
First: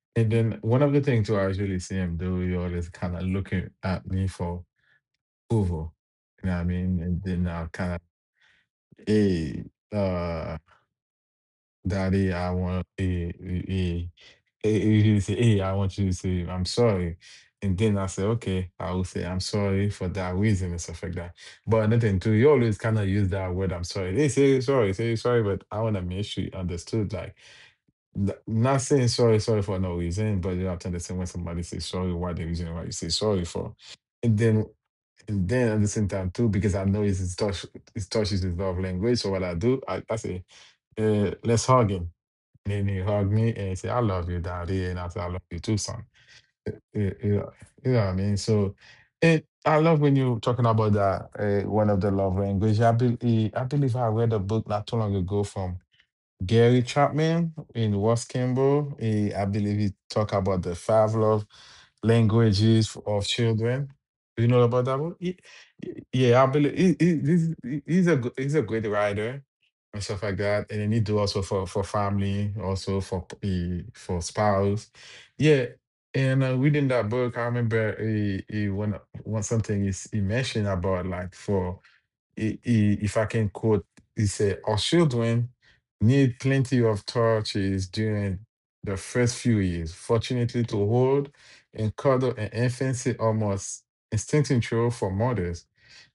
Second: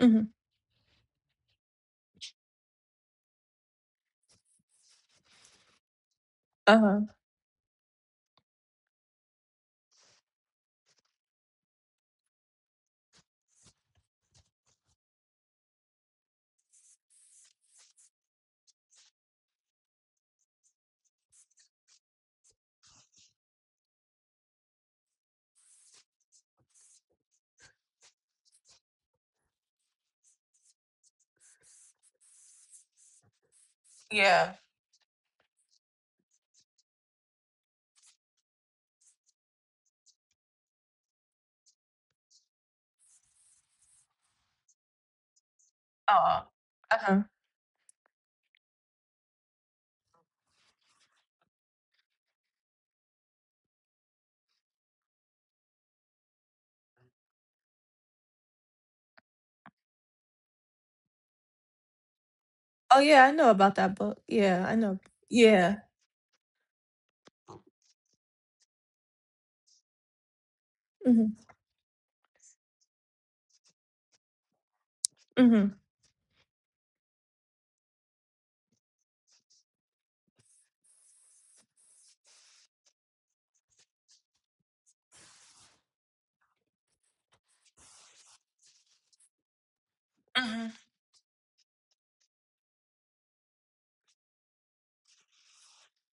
S2: Hmm.
S1: And then one of the things too I usually see him do, he always kind of looking at me for approval. You know what I
S2: Uh huh.
S1: mean? And then I kind of, hey, uh, Daddy, I want a, he a, say, hey, I want you to say, I'm sorry. And then I say, okay, I will say, I'm sorry for that reason and stuff like that. But another thing too, you always kind of use that word, I'm sorry. They say sorry, but I want to make sure you understood. Like, not saying sorry, sorry for no reason, but you have to understand when somebody says sorry, why the reason why you say sorry for. And
S2: Yeah.
S1: then, and then at the same time too, because I know it's touch, it touches his love language. So what I do, I say, let's hug him and then he hugged me and he said, I love you, daddy. And I said, I love you too, son.
S2: Uh
S1: Eh, eh,
S2: huh.
S1: You know, you know what I mean? So it, I love when you're talking about that, one of the love language. I believe I read a book not too long ago from Gary Chapman in West Campbell. I believe he talk about the five love languages
S2: Oh, yeah,
S1: of
S2: I know about
S1: children.
S2: that book.
S1: Do you know
S2: Yeah, I
S1: about
S2: know.
S1: that one?
S2: Yeah.
S1: Yeah, I believe he's a he's a great writer and stuff like that. And then he do
S2: Mhm,
S1: also for family, also for spouse. Yeah,
S2: mhm,
S1: and reading that book, I remember he when something is he mentioned about like for if I can quote, he said, Our children need plenty of torches during the first few years. Fortunately,
S2: mhm,
S1: to hold and cuddle an infancy almost instinctual for mothers.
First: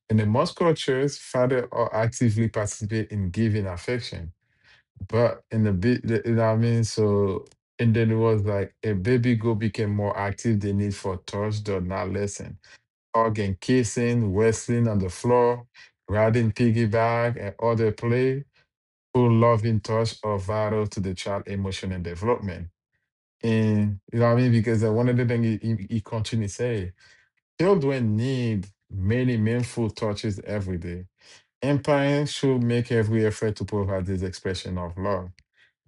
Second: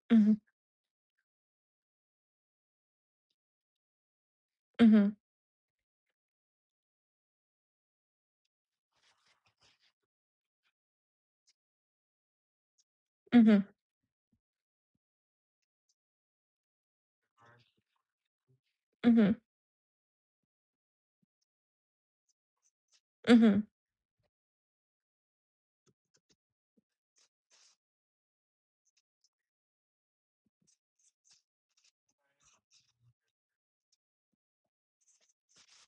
S1: In the
S2: mhm,
S1: most cultures, fathers are actively participate in giving affection.
S2: mhm,
S1: But in the bit, you know what I mean? So, and then it was like a baby girl became more active, they need for touch, does not lessen." Hug and
S2: mhm,
S1: kissing, wrestling on the floor, riding piggyback, and other play. Full
S2: mhm,
S1: loving touch are vital to the child emotion and development.
S2: mhm,
S1: And you know what I mean? Because one of the things he continues to say, children need many meaningful touches every day. And parents should make every effort to provide this expression of love.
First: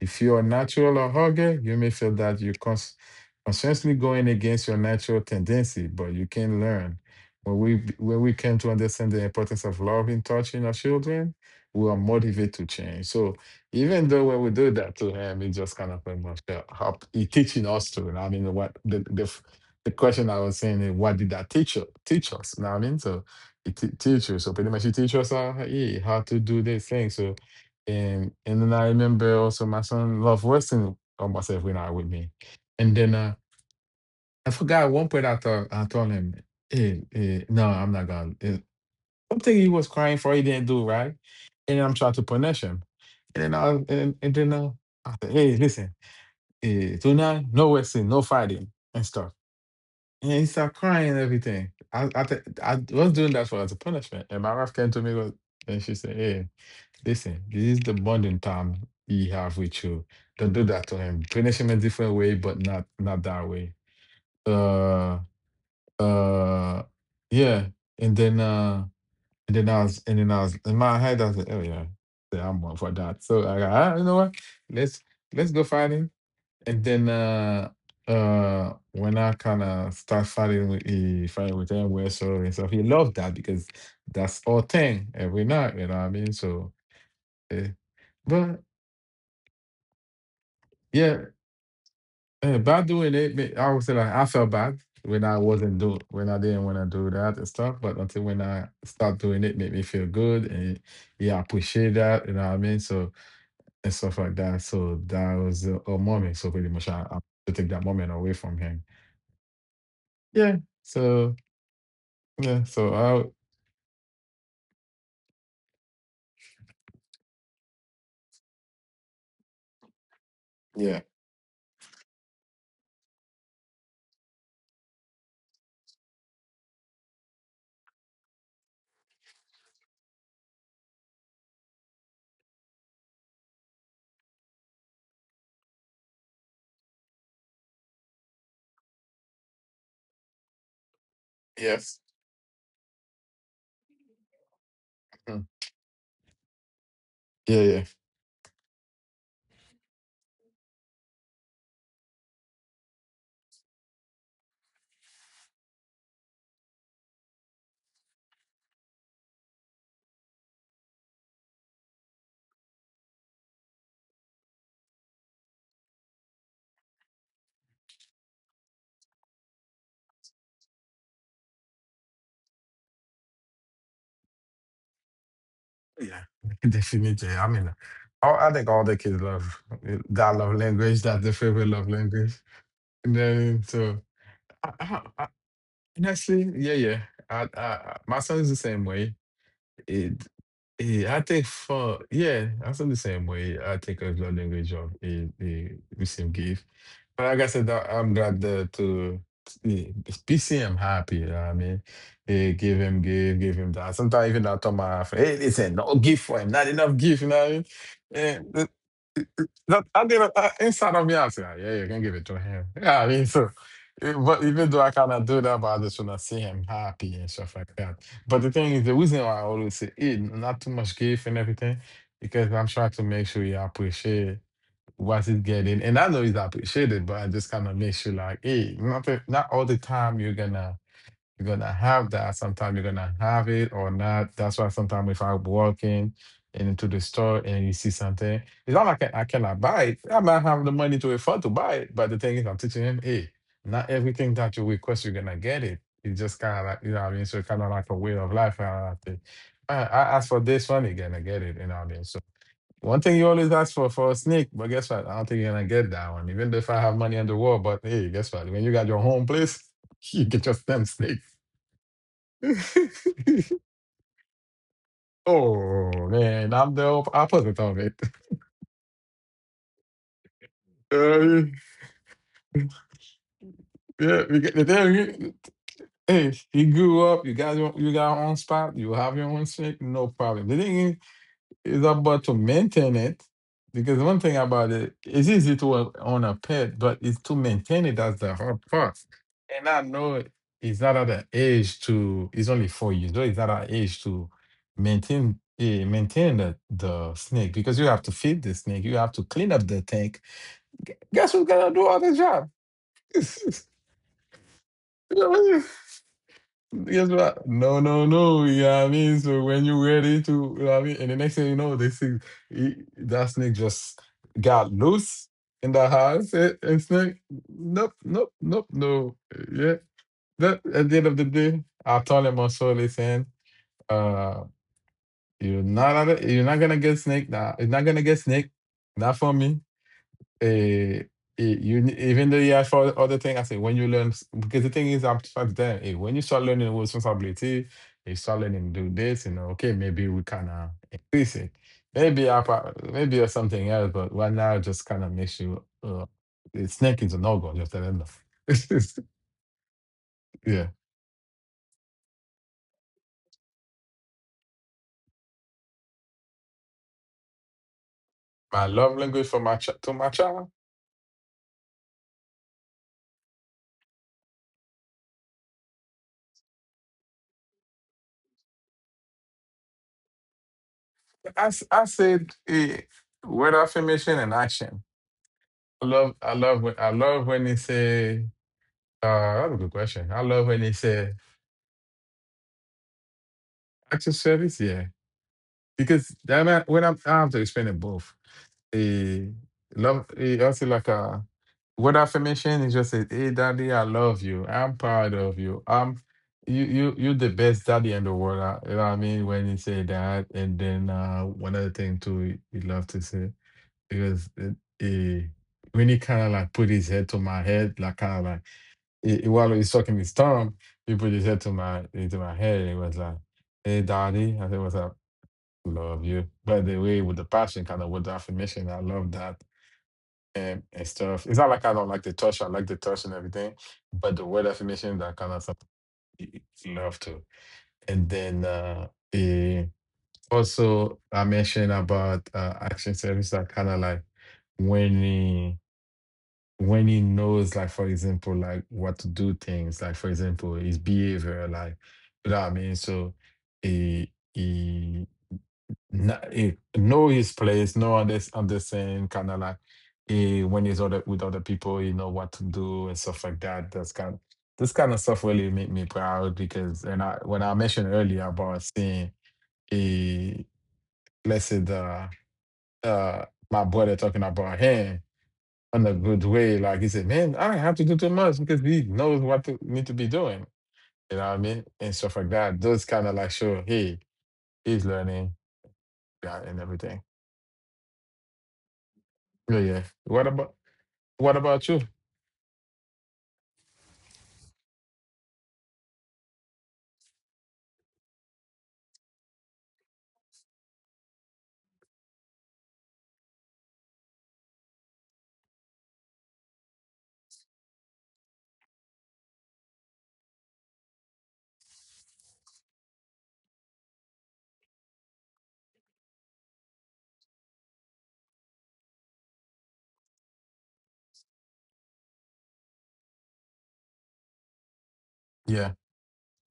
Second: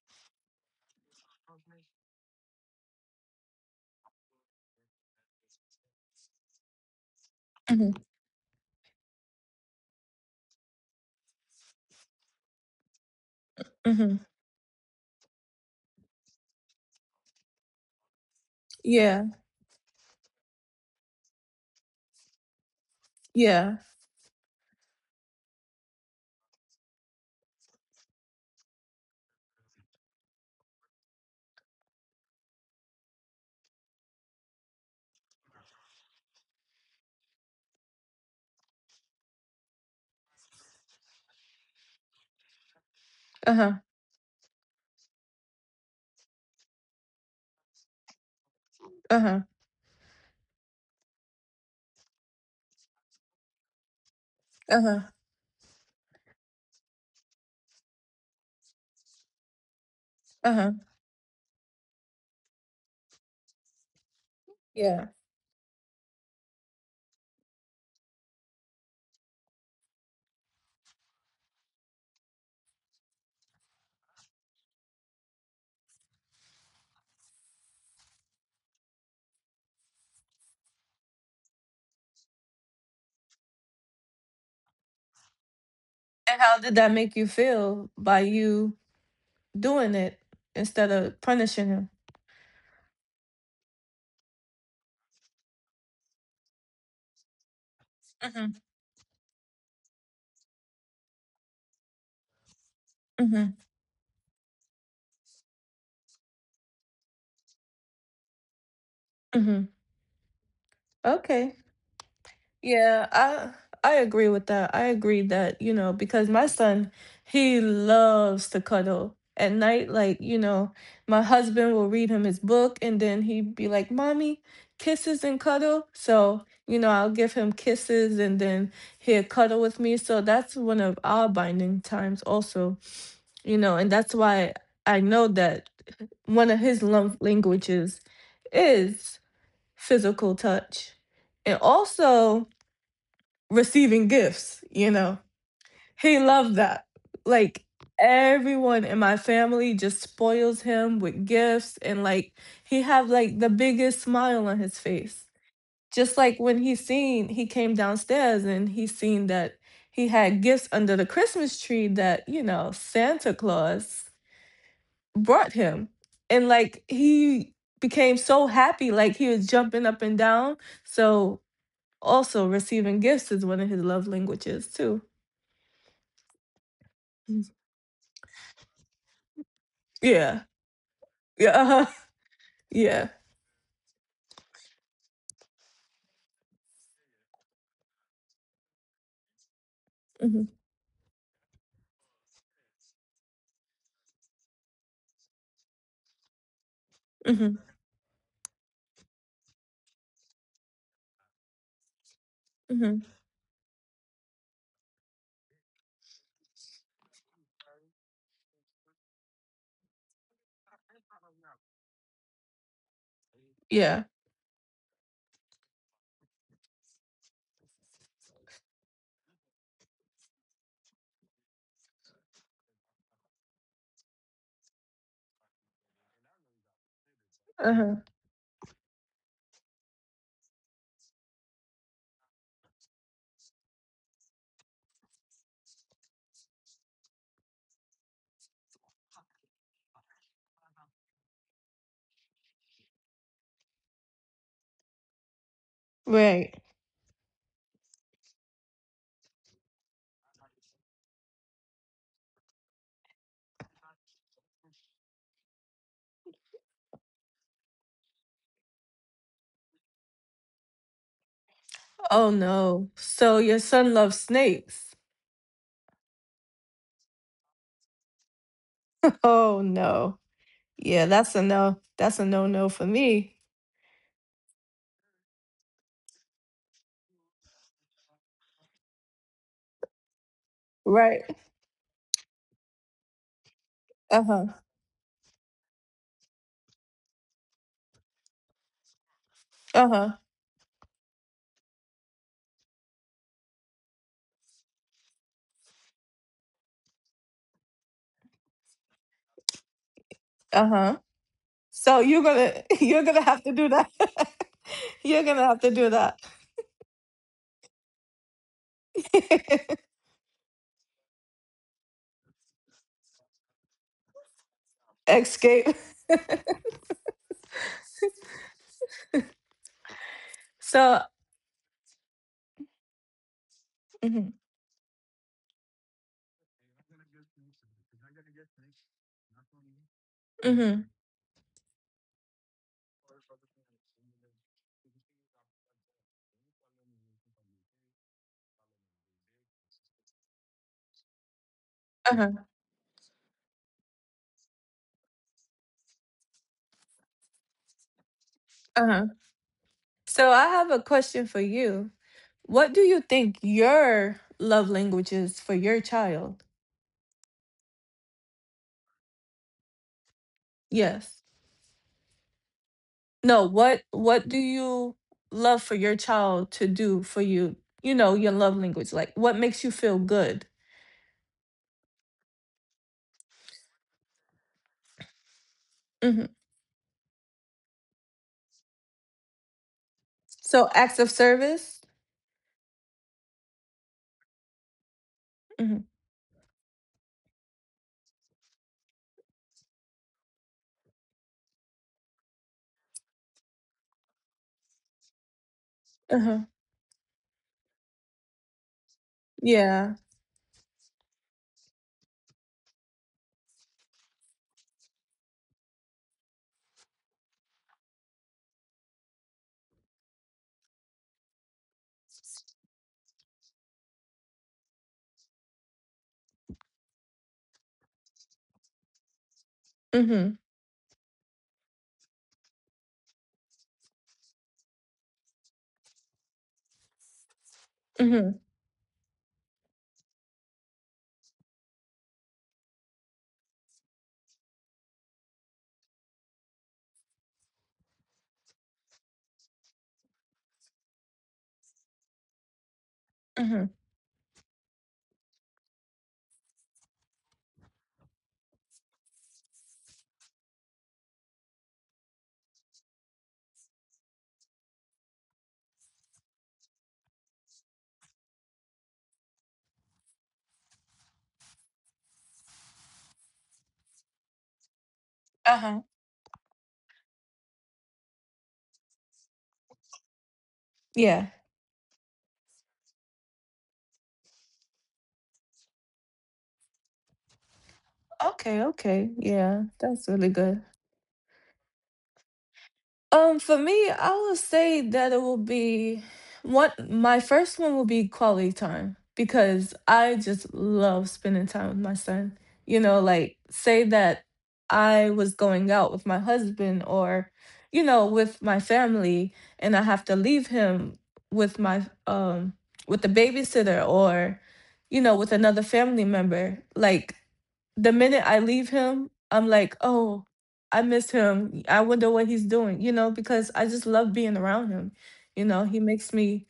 S1: If you are natural or hugger, you may feel that you consciously going against your natural tendency, but you can learn.
S2: mhm,
S1: When we came to understand the importance of love in touching our children, we are motivated to change. So even
S2: mhm.
S1: though when we do that to him, it just kind of pretty much help he teaching us to. I mean, what
S2: Yeah,
S1: the question I was saying is, what did that teach us? Teach us. You know what I mean? So
S2: yeah.
S1: it teach you. So pretty much she teach us how, yeah, how to do this thing. So and then I remember also my son loved Western by myself when I with me. And then I forgot one point I told him, hey, hey, no, I'm not gonna something he was crying for he didn't do right. And I'm trying to punish him.
S2: Uh-huh,
S1: And then I said, hey, listen, tonight, no Western, no fighting and stuff.
S2: uh-huh,
S1: And he started crying and everything. I was doing that for as a punishment. And my wife came
S2: uh-huh,
S1: to me go- and she said, Hey, listen, this is the bonding time he have with you. Don't do
S2: uh-huh.
S1: that to him. Punish him a different way, but not that way.
S2: Yeah.
S1: Uh uh yeah. And then uh and then I was in my head I said, Oh yeah, yeah, I'm one for that. So I got, ah, you know what? Let's let's go find him and then when I kinda start fighting with he fighting with him wrestle and stuff, he loved that because that's our thing every night, you know what I mean?
S2: And how did that make you
S1: Eh,
S2: feel by
S1: but
S2: you doing it instead
S1: yeah,
S2: of punishing him?
S1: by doing it, I would say like I felt bad when I wasn't do when I didn't want to do that and stuff, but until when
S2: Mhm,
S1: I start doing it, made me feel good and yeah, I appreciate that, you know what I mean? So
S2: mhm,
S1: and stuff like that. So that was a moment. So pretty much I have to take that moment away from him.
S2: mhm.
S1: Yeah. So
S2: Okay.
S1: yeah. So
S2: Yeah,
S1: I.
S2: I agree with that. I agree that, you know, because my son, he loves to cuddle. At night, like, you know,
S1: Yeah.
S2: my husband will read him his book and then he'd be like, "Mommy, kisses and cuddle." So, you know, I'll give him kisses and then he'll cuddle with me. So that's one of our binding times also, you know, and that's why I know that one of his love languages is physical touch. And
S1: Yes.
S2: also, receiving gifts, you know.
S1: Mm.
S2: He loved that.
S1: Yeah.
S2: Like
S1: Yeah.
S2: everyone in my family just spoils him with gifts and like he have like the biggest smile on his face. Just like when he seen he came downstairs and he seen that he had gifts under the Christmas tree that, you know, Santa Claus brought him. And like he became so happy like he was jumping up and down. So also receiving gifts is one of his love languages too.
S1: Yeah. Definitely. I
S2: Mhm.
S1: mean, I think all the kids love that
S2: Yeah.
S1: love language. That's their
S2: Yeah.
S1: favorite love
S2: Uh-huh.
S1: language.
S2: Yeah.
S1: And then I, I, I, honestly, yeah, yeah. My son is the same way. It.
S2: Hmm.
S1: Yeah, I think I feel the same way. I think of love language of the receive gift. But like I
S2: Hmm.
S1: said, I'm glad that to PCM happy. You know what I mean, give him,
S2: Hmm.
S1: give him that. Sometimes even I tell my friend, hey, listen, no gift for him, not enough gift. You know what I mean? Eh, th- that I did inside of me, I say, "Ah, yeah, you can give it to him. Yeah, I mean, so.
S2: Yeah.
S1: But even though I cannot do that, but I just wanna see him happy and stuff like that. But the thing is, the reason why I always say, "Hey, not too much gift and everything," because I'm trying to make sure you appreciate what's it getting? And I know it's appreciated, but I just kind of
S2: Uh-huh.
S1: makes you like, hey, not all the time you're gonna have that. Sometimes you're gonna have it or not. That's why sometimes if I'm walking and into the store and you see something, it's not like I cannot buy it. I might have the money to afford to buy it, but the thing is, I'm teaching him, hey, not everything that you request, you're gonna get it. It's just
S2: Right.
S1: kind of like you know what I mean. So kind of like a way of life. And I think I asked for this one, you're gonna get it. You know what I mean. So, one thing you always ask for a snake, but guess what? I don't think you're gonna get that one. Even if I have money on the wall, but hey, guess what? When you got your home place, you get your stem snake.
S2: Oh no. So your son loves snakes.
S1: Oh man, I'm the opposite of it.
S2: Oh no. Yeah, that's a no. That's a no
S1: Uh,
S2: no for me.
S1: yeah, we get the thing. Hey, you grew up. You got your own spot. You have your own snake. No problem. The thing is,
S2: Right.
S1: it's about to maintain it because one thing
S2: Uh-huh.
S1: about it, it's easy to own a pet, but it's to maintain it that's the hard part. And I
S2: Uh-huh.
S1: know it's not at the age to. It's only 4 years though. It's not at an age to maintain the snake because you have to feed the snake. You have to clean up the tank.
S2: Uh-huh.
S1: Guess who's gonna do all
S2: So
S1: the
S2: you're
S1: job?
S2: gonna you're gonna have to do that. You're gonna have to do that.
S1: Guess what? No, no, no. You know what I mean? So when you're ready to, you know what I mean? And the next thing you know, they see that snake just got loose in
S2: Escape.
S1: the house. And snake, nope, nope, nope, no. Yeah. That, at the
S2: So
S1: end of the day, I told him also, listen,
S2: hmm,
S1: uh, you're not, you're not gonna get snake now. You're not gonna get snake. Not for me
S2: hmm.
S1: eh, even though you ask for other thing, I say when you learn because the thing is I'm trying to tell them, hey, when you start learning responsibility, you start learning to do this, you know, okay, maybe we kind of increase it.
S2: Uh-huh.
S1: Maybe or something else, but right now just kind of makes you it's snake is a no go. Just tell them no.
S2: Uh-huh. So I
S1: Yeah,
S2: have a question for you. What do you think your love language is for your child?
S1: my love language to my child.
S2: Yes. No, what do you love for your child to do for you? You know, your love language. Like what makes you feel good?
S1: I said word affirmation and action.
S2: Hmm.
S1: I love when they say. That's a good question. I love when
S2: So
S1: they
S2: acts of
S1: say
S2: service?
S1: access service, yeah,
S2: Hmm.
S1: because I mean, I have to explain it both. Eh, love, also like a word affirmation is just a, hey, daddy, I love you. I'm proud of you.
S2: Uh-huh.
S1: You're the best daddy in the world. You know what I mean? When you say
S2: Yeah.
S1: that, and then one other thing too, you love to say because it, eh, when he kind of like put his head to my head, like kind of like. While he's sucking his thumb, people just said to my into my head, it was like, "Hey, daddy," I said, "What's up? Love you." But the way with the passion, kind of with the affirmation, I love that
S2: Mm-hmm.
S1: and stuff. It's not like I don't like the touch; I like the touch and everything. But the word affirmation, that kind of stuff, y- love too. And
S2: Mm-hmm.
S1: then eh, also, I mentioned about action service. That kind of like when. When he knows, like for example, like what to do things, like for example, his behavior, like you know what I mean. So
S2: Mm-hmm.
S1: he, not, he know his place, understand, kind of like he, when he's other with other people, he know what to do and stuff like that. That's kind this kind of stuff really make me proud because and I when I mentioned earlier about seeing a let's say the my brother talking about him
S2: Uh-huh.
S1: in a good way. Like he said, man, I don't have to do too much because he knows what to need to be doing. You
S2: Yeah.
S1: know what I mean? And stuff like that. Those kind of like show, hey, he's learning yeah, and everything.
S2: Okay, okay.
S1: Yeah,
S2: Yeah.
S1: yeah.
S2: That's
S1: What
S2: really
S1: about
S2: good.
S1: you?
S2: For me, I will say that it will be one. My first one will be quality time because I just love spending time with my son. You know, like say that I was going out with my husband or, you know, with my family, and I have to leave him with my with the babysitter or, you know, with another family member. Like the minute I leave him, I'm like, oh. I miss him. I wonder what he's doing, you know, because I just love being around him. You know,
S1: Yeah,
S2: he makes me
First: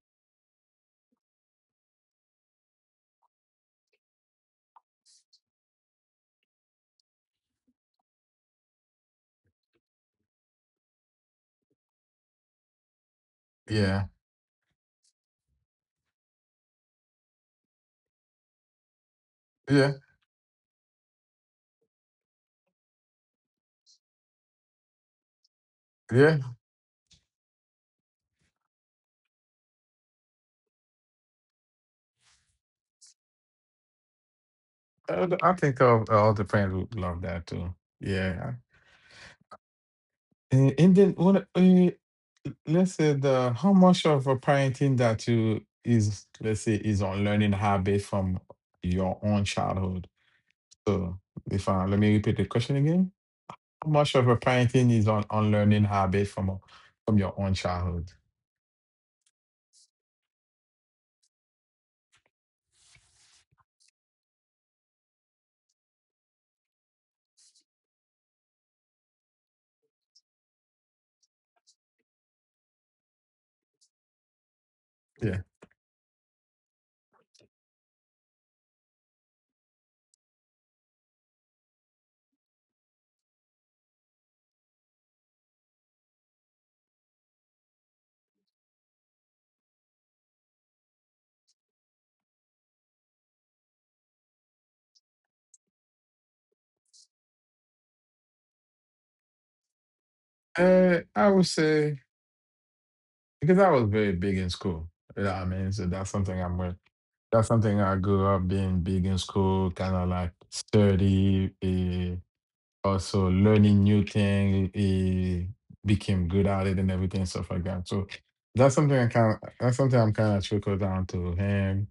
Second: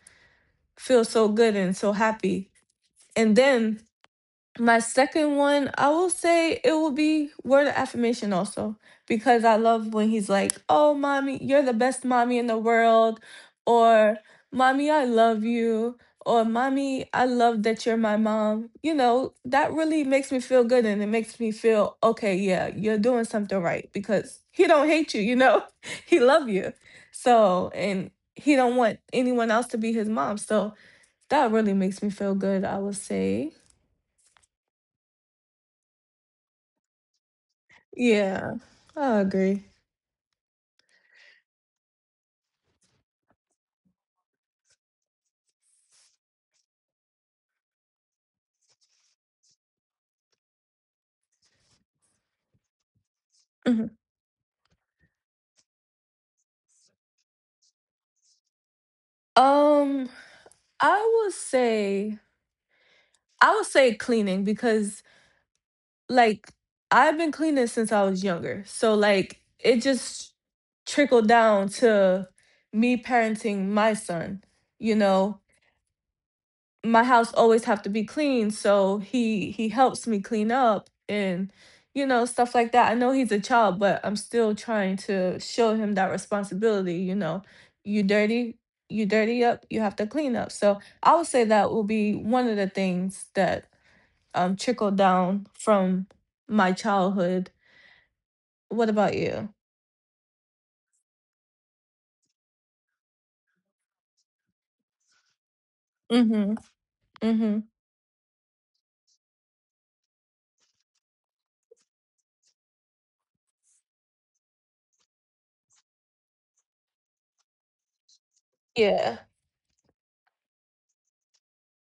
S2: feel so good and so happy. And then my second one, I will say it will be word of affirmation also, because I love when he's like, oh, mommy, you're the best mommy in the world,
S1: yeah,
S2: or mommy, I love you, or mommy, I love that you're my mom. You know, that
S1: yeah,
S2: really makes me feel good and it makes me feel, okay, yeah, you're doing something right because he don't hate you, you know, he love
S1: yeah.
S2: you. So, and he don't want anyone else to be his mom. So that really makes me feel good, I would say.
S1: I think all the friends would love that too. Yeah.
S2: Yeah, I agree.
S1: And then what? Let's say the how much of a parenting that you is let's say is on learning habit from your own childhood. So if I, let me repeat the question again. How
S2: Mhm.
S1: much of your parenting is on unlearning habits from your own childhood?
S2: Um, I would say I would say cleaning because like I've been cleaning since I was younger. So like it just trickled down to me parenting my son, you know?
S1: Yeah.
S2: My house always have to be clean, so he helps me clean up and you know stuff like that. I know he's a child, but I'm still trying to show him that responsibility, you know, you dirty, you dirty up, you have to clean up. So I would say that will be one of the things that trickled down from my childhood. What about you?
S1: I would say because I was very big in school. You know what I mean? So that's something
S2: Mm-hmm.
S1: I'm with. That's
S2: Mm-hmm.
S1: something I grew up being big in school, kind of like sturdy. Also learning new thing, he became good at it and everything, stuff like that. So
S2: Yeah.
S1: that's something I'm kind of trickle down to him.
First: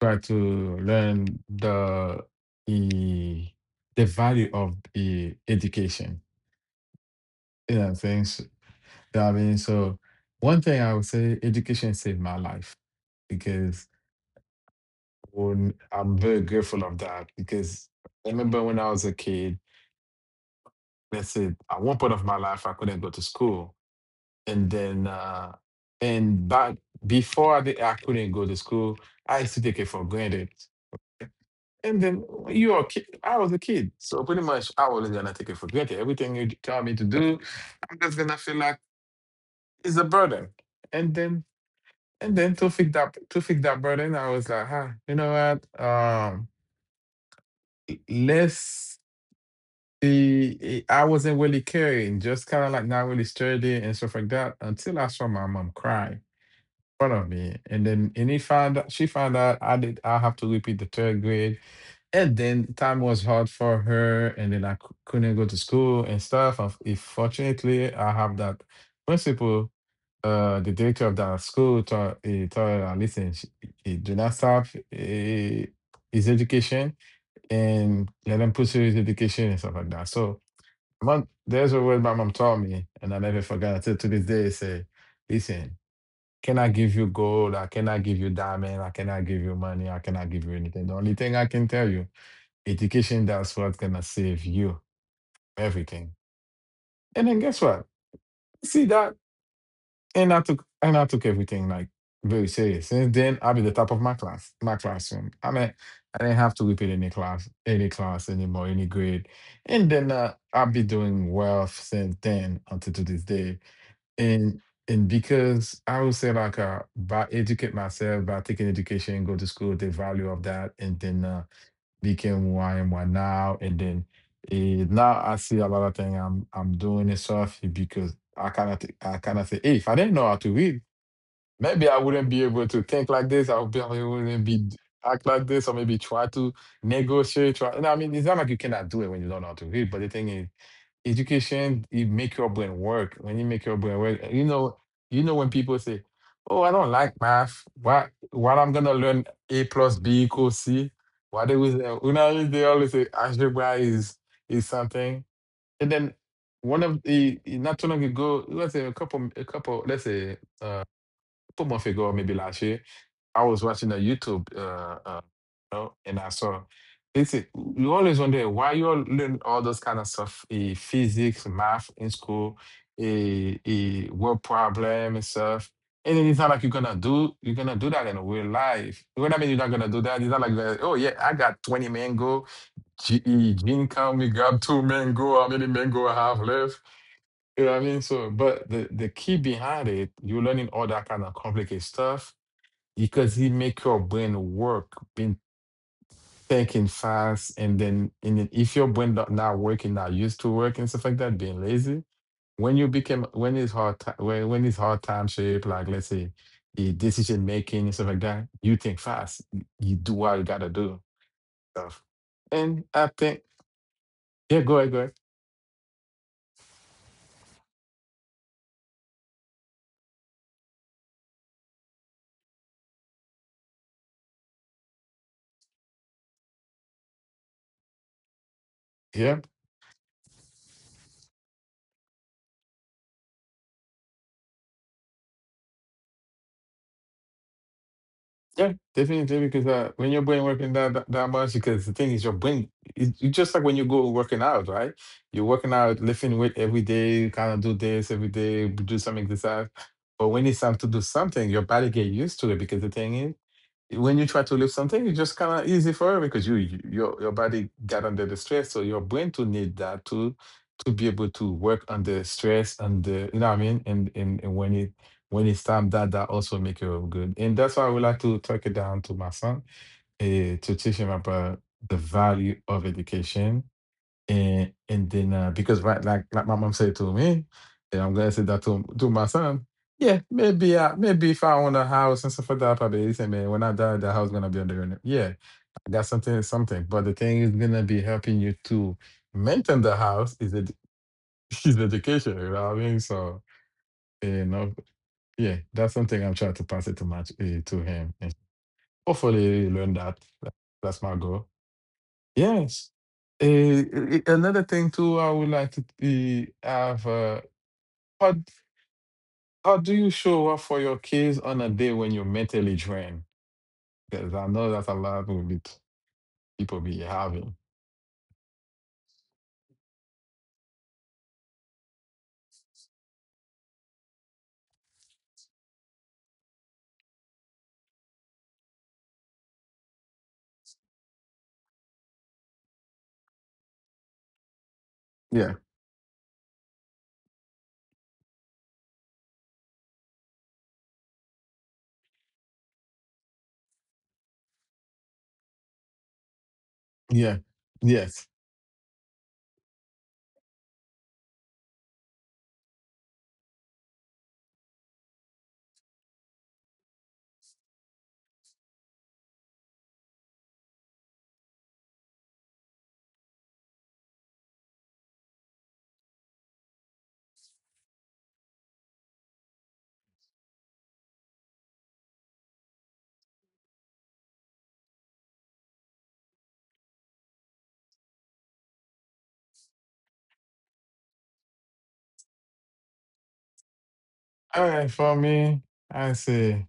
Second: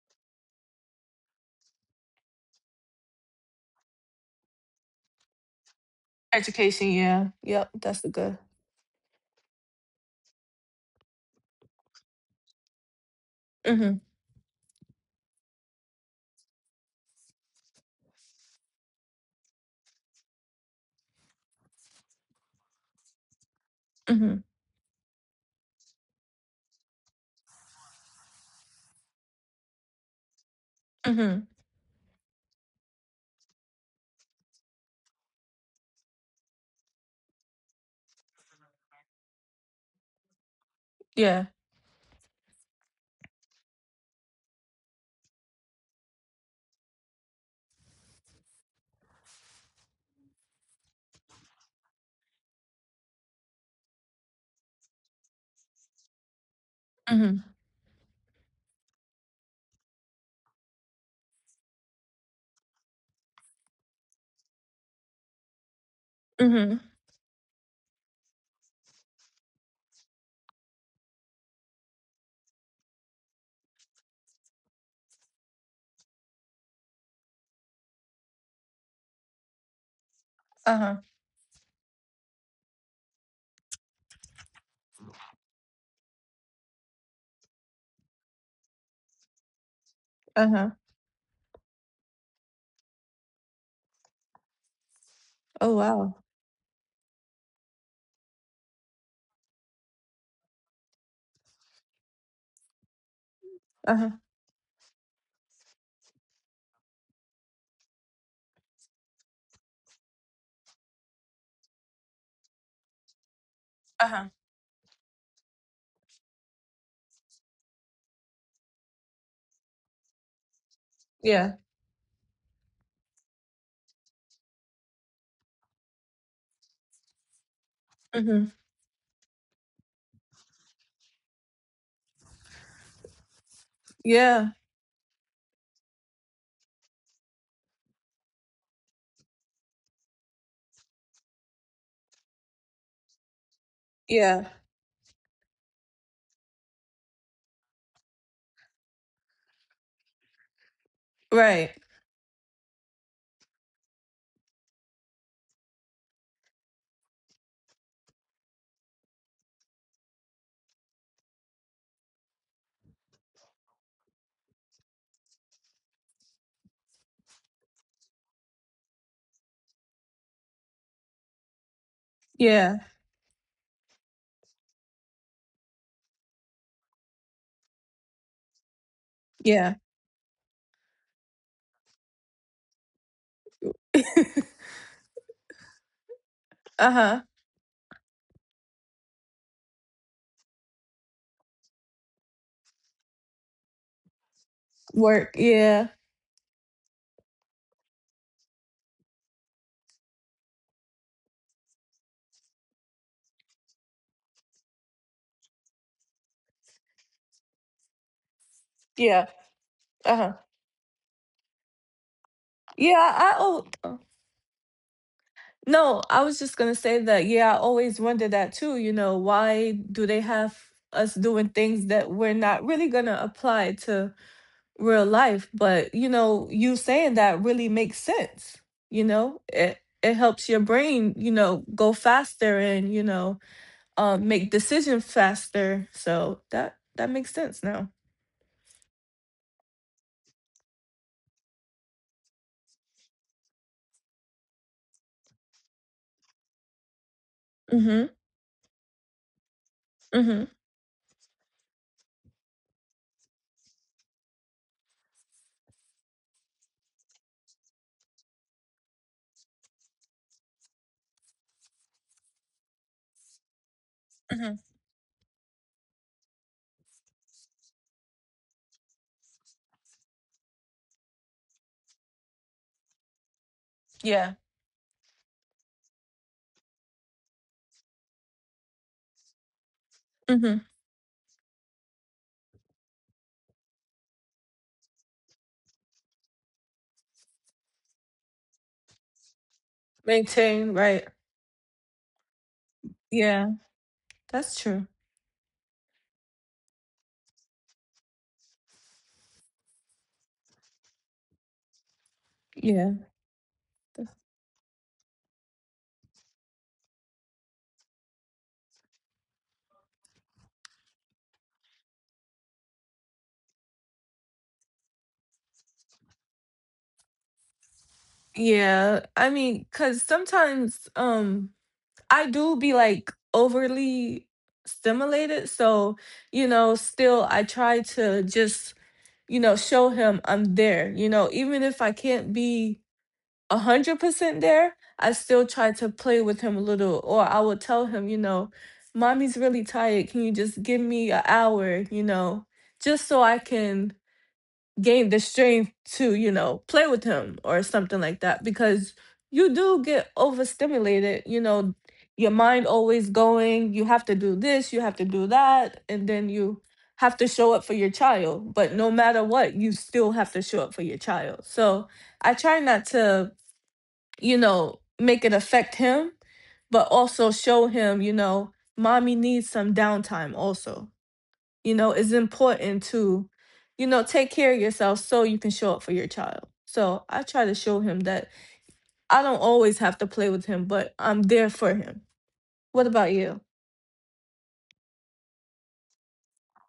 S1: Try to learn the, the value of the education.
S2: Education, yeah. Yep,
S1: You know what I'm
S2: that's the
S1: saying?
S2: good.
S1: You know what I mean, so one thing I would say, education saved my life because
S2: Mm-hmm.
S1: I'm very grateful of that because I remember when I was a kid, let's say at one point of my life I couldn't go to school
S2: Mm-hmm.
S1: and then and but I couldn't go to school, I used to take it for granted.
S2: Mm-hmm.
S1: And then you are a kid, I was a kid, so pretty much I was gonna take it for granted. Everything you tell me to do, I'm just gonna feel like it's a burden. And then
S2: Yeah.
S1: and then to fix that burden, I was like, huh, you know what? Let's I wasn't really caring, just kind of like not really sturdy and stuff like that until I saw my mom cry front of
S2: Mm-hmm.
S1: me. And then and he found out she found out I have to repeat the third grade. And then time was hard for her and then I couldn't go to school and stuff.
S2: Mm-hmm.
S1: If fortunately I have that principal, the director of that school taught he told her listen, he do not stop his education and let him pursue his education and stuff like that. So
S2: Uh-huh.
S1: my, there's a word my mom taught me and I never forgot until to this day say, listen, can I give you gold? I cannot give you diamond. I cannot give you money. I cannot give you
S2: Uh-huh.
S1: anything. The only thing I can tell you, education, that's what's gonna save you
S2: Oh
S1: everything.
S2: wow.
S1: And then guess what? See that? And I took everything like very serious. Since then, I'll be the top of
S2: Uh-huh.
S1: my class, my classroom. I mean, I didn't have to repeat any class anymore, any grade. And then I'll be doing well since then until to this day.
S2: Uh-huh.
S1: and and because I would say like by educate myself by taking education, go to school, the value of that, and then
S2: Yeah.
S1: became who I am right now. And then now I see a lot of things I'm doing and stuff eh, because I
S2: Mm-hmm.
S1: cannot I cannot say, hey, if I didn't know how to read, maybe I wouldn't be able to think like this. I would probably wouldn't
S2: Yeah.
S1: be act like this, or maybe try to negotiate. Try, and it's not like you cannot do it when you don't know how to read, but the thing is education it make your brain work. When you make your brain work eh, you
S2: Yeah.
S1: know you know when people say, oh, I don't like math. What I'm gonna learn, a plus b equals c. What they
S2: Right.
S1: was, they always say algebra is something. And then one of the, not too long ago, let's say a couple, let's say couple months ago, or maybe last year, I was watching a YouTube, and I saw. It's a- you always wonder why you all learn all those kind of stuff, eh, physics, math in school,
S2: Yeah.
S1: a word problem and stuff. And then it's not like you're gonna do that in real life. You know what I mean? You're not
S2: Yeah.
S1: gonna do that. It's not like that, oh yeah, I got 20 mango. Gene come, we grab two mango. How many mango I have left?
S2: Uh-huh.
S1: You know what I mean? So, but the key behind it, you're learning all that kind of complicated stuff because it make your brain work,
S2: Work.
S1: been
S2: Yeah.
S1: thinking fast. And then if your brain not working, not used to work and stuff like that, being lazy. When you became, when it's when it's hard time shape, like let's say the decision making and stuff like that, you think
S2: Yeah.
S1: fast. You do what
S2: Uh-huh.
S1: you gotta do stuff. And I
S2: Yeah, I
S1: think,
S2: oh oh.
S1: yeah, go ahead, go ahead.
S2: No, I was just gonna say that yeah, I always wonder that too, you know, why do they have us doing things that we're not really gonna apply to real life? But you know, you saying that really makes sense, you
S1: Yeah.
S2: know? It helps your brain, you know, go faster and, you know, make decisions faster. So that that makes sense now.
S1: Yeah, definitely. Because when your brain working that much, because the thing is, your brain, it, it's just like when you go working out, right? You're working out, lifting weight every day, you kind of do this
S2: Mhm.
S1: every day, do some exercise. But when
S2: Mhm.
S1: it's time to do something, your body get used to it because the thing is when you try to lift something, it's just kind of easy for her because your body got under the stress, so your brain to need that to be able to work under stress and the, you know what I mean. And
S2: Mhm.
S1: when it when it's time, that also make you good, and that's why I would like to talk it down to my son to teach him about the value of education.
S2: Yeah.
S1: And then because right, like my mom said to me, and I'm gonna say that to my son. Yeah,
S2: Mhm.
S1: maybe maybe if I own a house and stuff like that, probably say, man, when I die, the house gonna be under your name. Yeah, that's something something. But the thing is gonna be helping you to maintain the house is ed-
S2: Maintain, right.
S1: is education. You know what I mean? So
S2: Yeah.
S1: eh, you
S2: That's
S1: know,
S2: true.
S1: yeah, that's something I'm trying to pass it to my to him, and hopefully he learn that. That- that's my goal. Yes.
S2: Yeah.
S1: Eh, eh,
S2: that's-
S1: another thing too, I would like to be have. How how do you show up for your kids on a day when you're mentally drained? Because I know that a lot will be people be having.
S2: Yeah. I mean, cuz sometimes I do be like overly stimulated, so you know, still I try to just you know, show him I'm there. You know, even if I can't be 100% there, I still
S1: Yeah.
S2: try to play with him a little, or I would tell him, you know, mommy's really tired. Can you just give me an hour, you know, just so I can gain the strength to, you know, play with
S1: Yeah.
S2: him or something like
S1: Yes.
S2: that? Because you do get overstimulated, you know, your mind always going, you have to do this, you have to do that, and then you have to show up for your child. But no matter what, you still have to show up for your child. So I try not to you know, make it affect him, but also show him, you know, mommy needs some downtime also. You know, it's important to, you know, take care of yourself so you can show up for your child. So I try to show him that I don't always have to play with him, but I'm there for him. What about you?
S1: All right. For me, I say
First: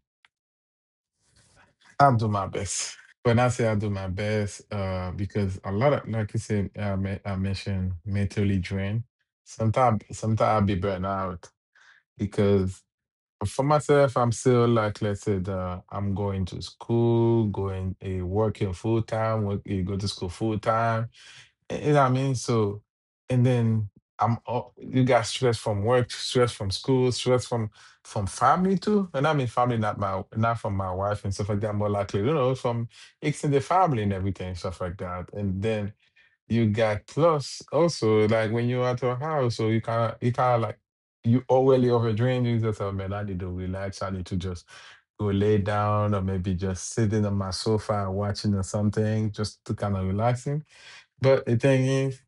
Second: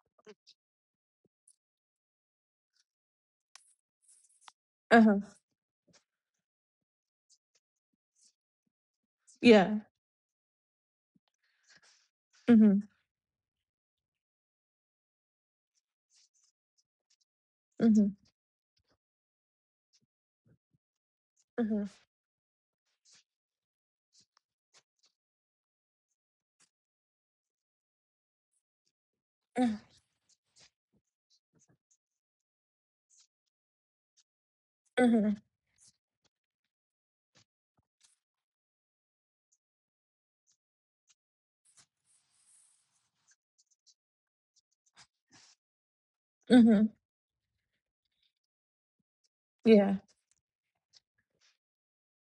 S1: I'll do my best. When I say I do my best,
S2: Uh huh.
S1: because a lot of, like you said, I mentioned mentally drained.
S2: Yeah.
S1: Sometimes, sometimes I'll be burnt out because
S2: Mhm.
S1: for myself, I'm still like, let's say that I'm going to school, going
S2: Mhm.
S1: working full time, work, go to school full time.
S2: Mhm.
S1: You know what I mean? So, and then I'm all, you got stress from work, stress from school, stress from family too. And I mean
S2: Mhm.
S1: family, not from my wife and stuff like that. More likely, you know, from extended family and everything, stuff like that.
S2: Mhm.
S1: And then you got plus also, like when you're at your house, so you kind of like you already overdrain yourself. Man, I need to relax. I need to just go lay down, or maybe
S2: Mhm.
S1: just sitting on my sofa watching or something just to
S2: Yeah.
S1: kind of relaxing. But the thing is,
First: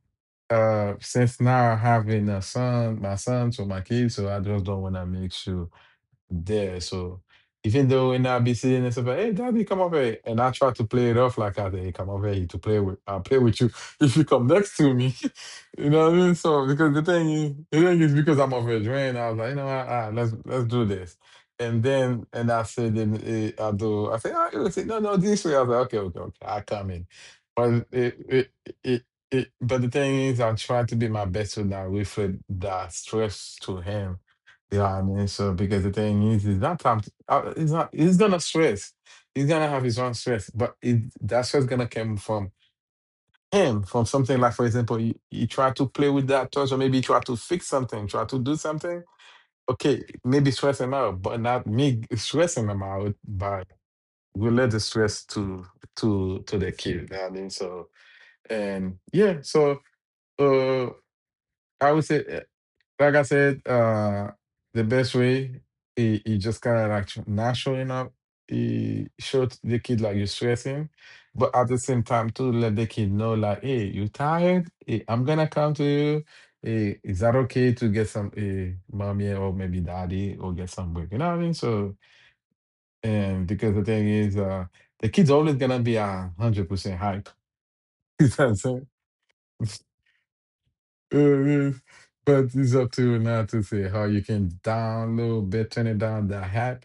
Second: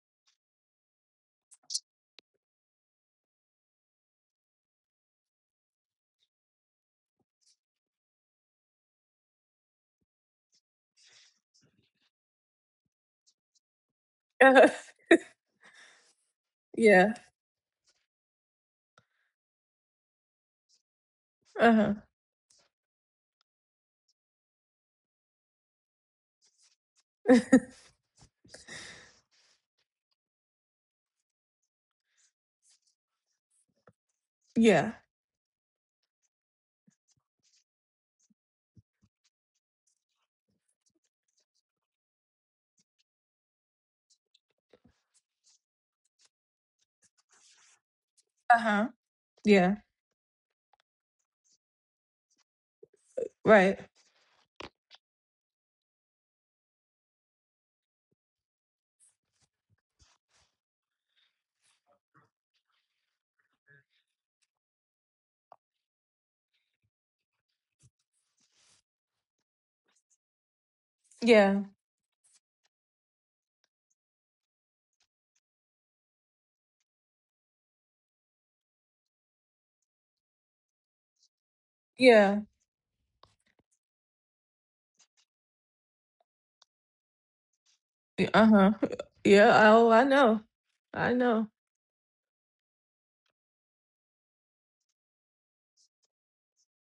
S1: since now having a son, my son, so my kids, so I just don't want to make sure there. So even though when I be saying this about, hey daddy, come over here. And I try to play it off like I did, come over here to play with. I'll play with you if you come
S2: Uh-huh.
S1: next to me. You know what I mean? So because the
S2: Yeah.
S1: thing is the thing is because I'm over drained, I was like, you know what, all right, let's do this.
S2: Uh
S1: And
S2: huh.
S1: then and I said then I say, all right, let's say, no, no, this way. I was like, okay, okay, okay, I come in. But it it, but the thing is, I try to be my best to not reflect that stress to him.
S2: Yeah.
S1: Yeah, I mean, so because the thing is that time it's not he's gonna stress. He's gonna have his own stress, but it, that stress gonna come from him, from something, like, for example, you try to play with that toy, or maybe you try to fix something, try to do
S2: Uh huh.
S1: something.
S2: Yeah.
S1: Okay, maybe stress him out, but not me stressing him out. But
S2: Right.
S1: we let the stress to to the kid. You know what I mean, so and yeah, so. uh, I would say, like I said, the best way he just kind of like not showing up. He showed the kid like you're stressing, but
S2: Yeah.
S1: at the same time too, let the kid know like, hey, you tired? Hey, I'm gonna come to you. Hey, is that okay to get some mommy or maybe daddy or get some break? You know what I mean? So,
S2: Yeah.
S1: and because the thing is, the kid's always gonna be 100% hype. You know what I'm
S2: Uh-huh.
S1: saying?
S2: Yeah, oh, I know. I know.
S1: Uh, But it's up to now to say how you can download, but turn it down the app,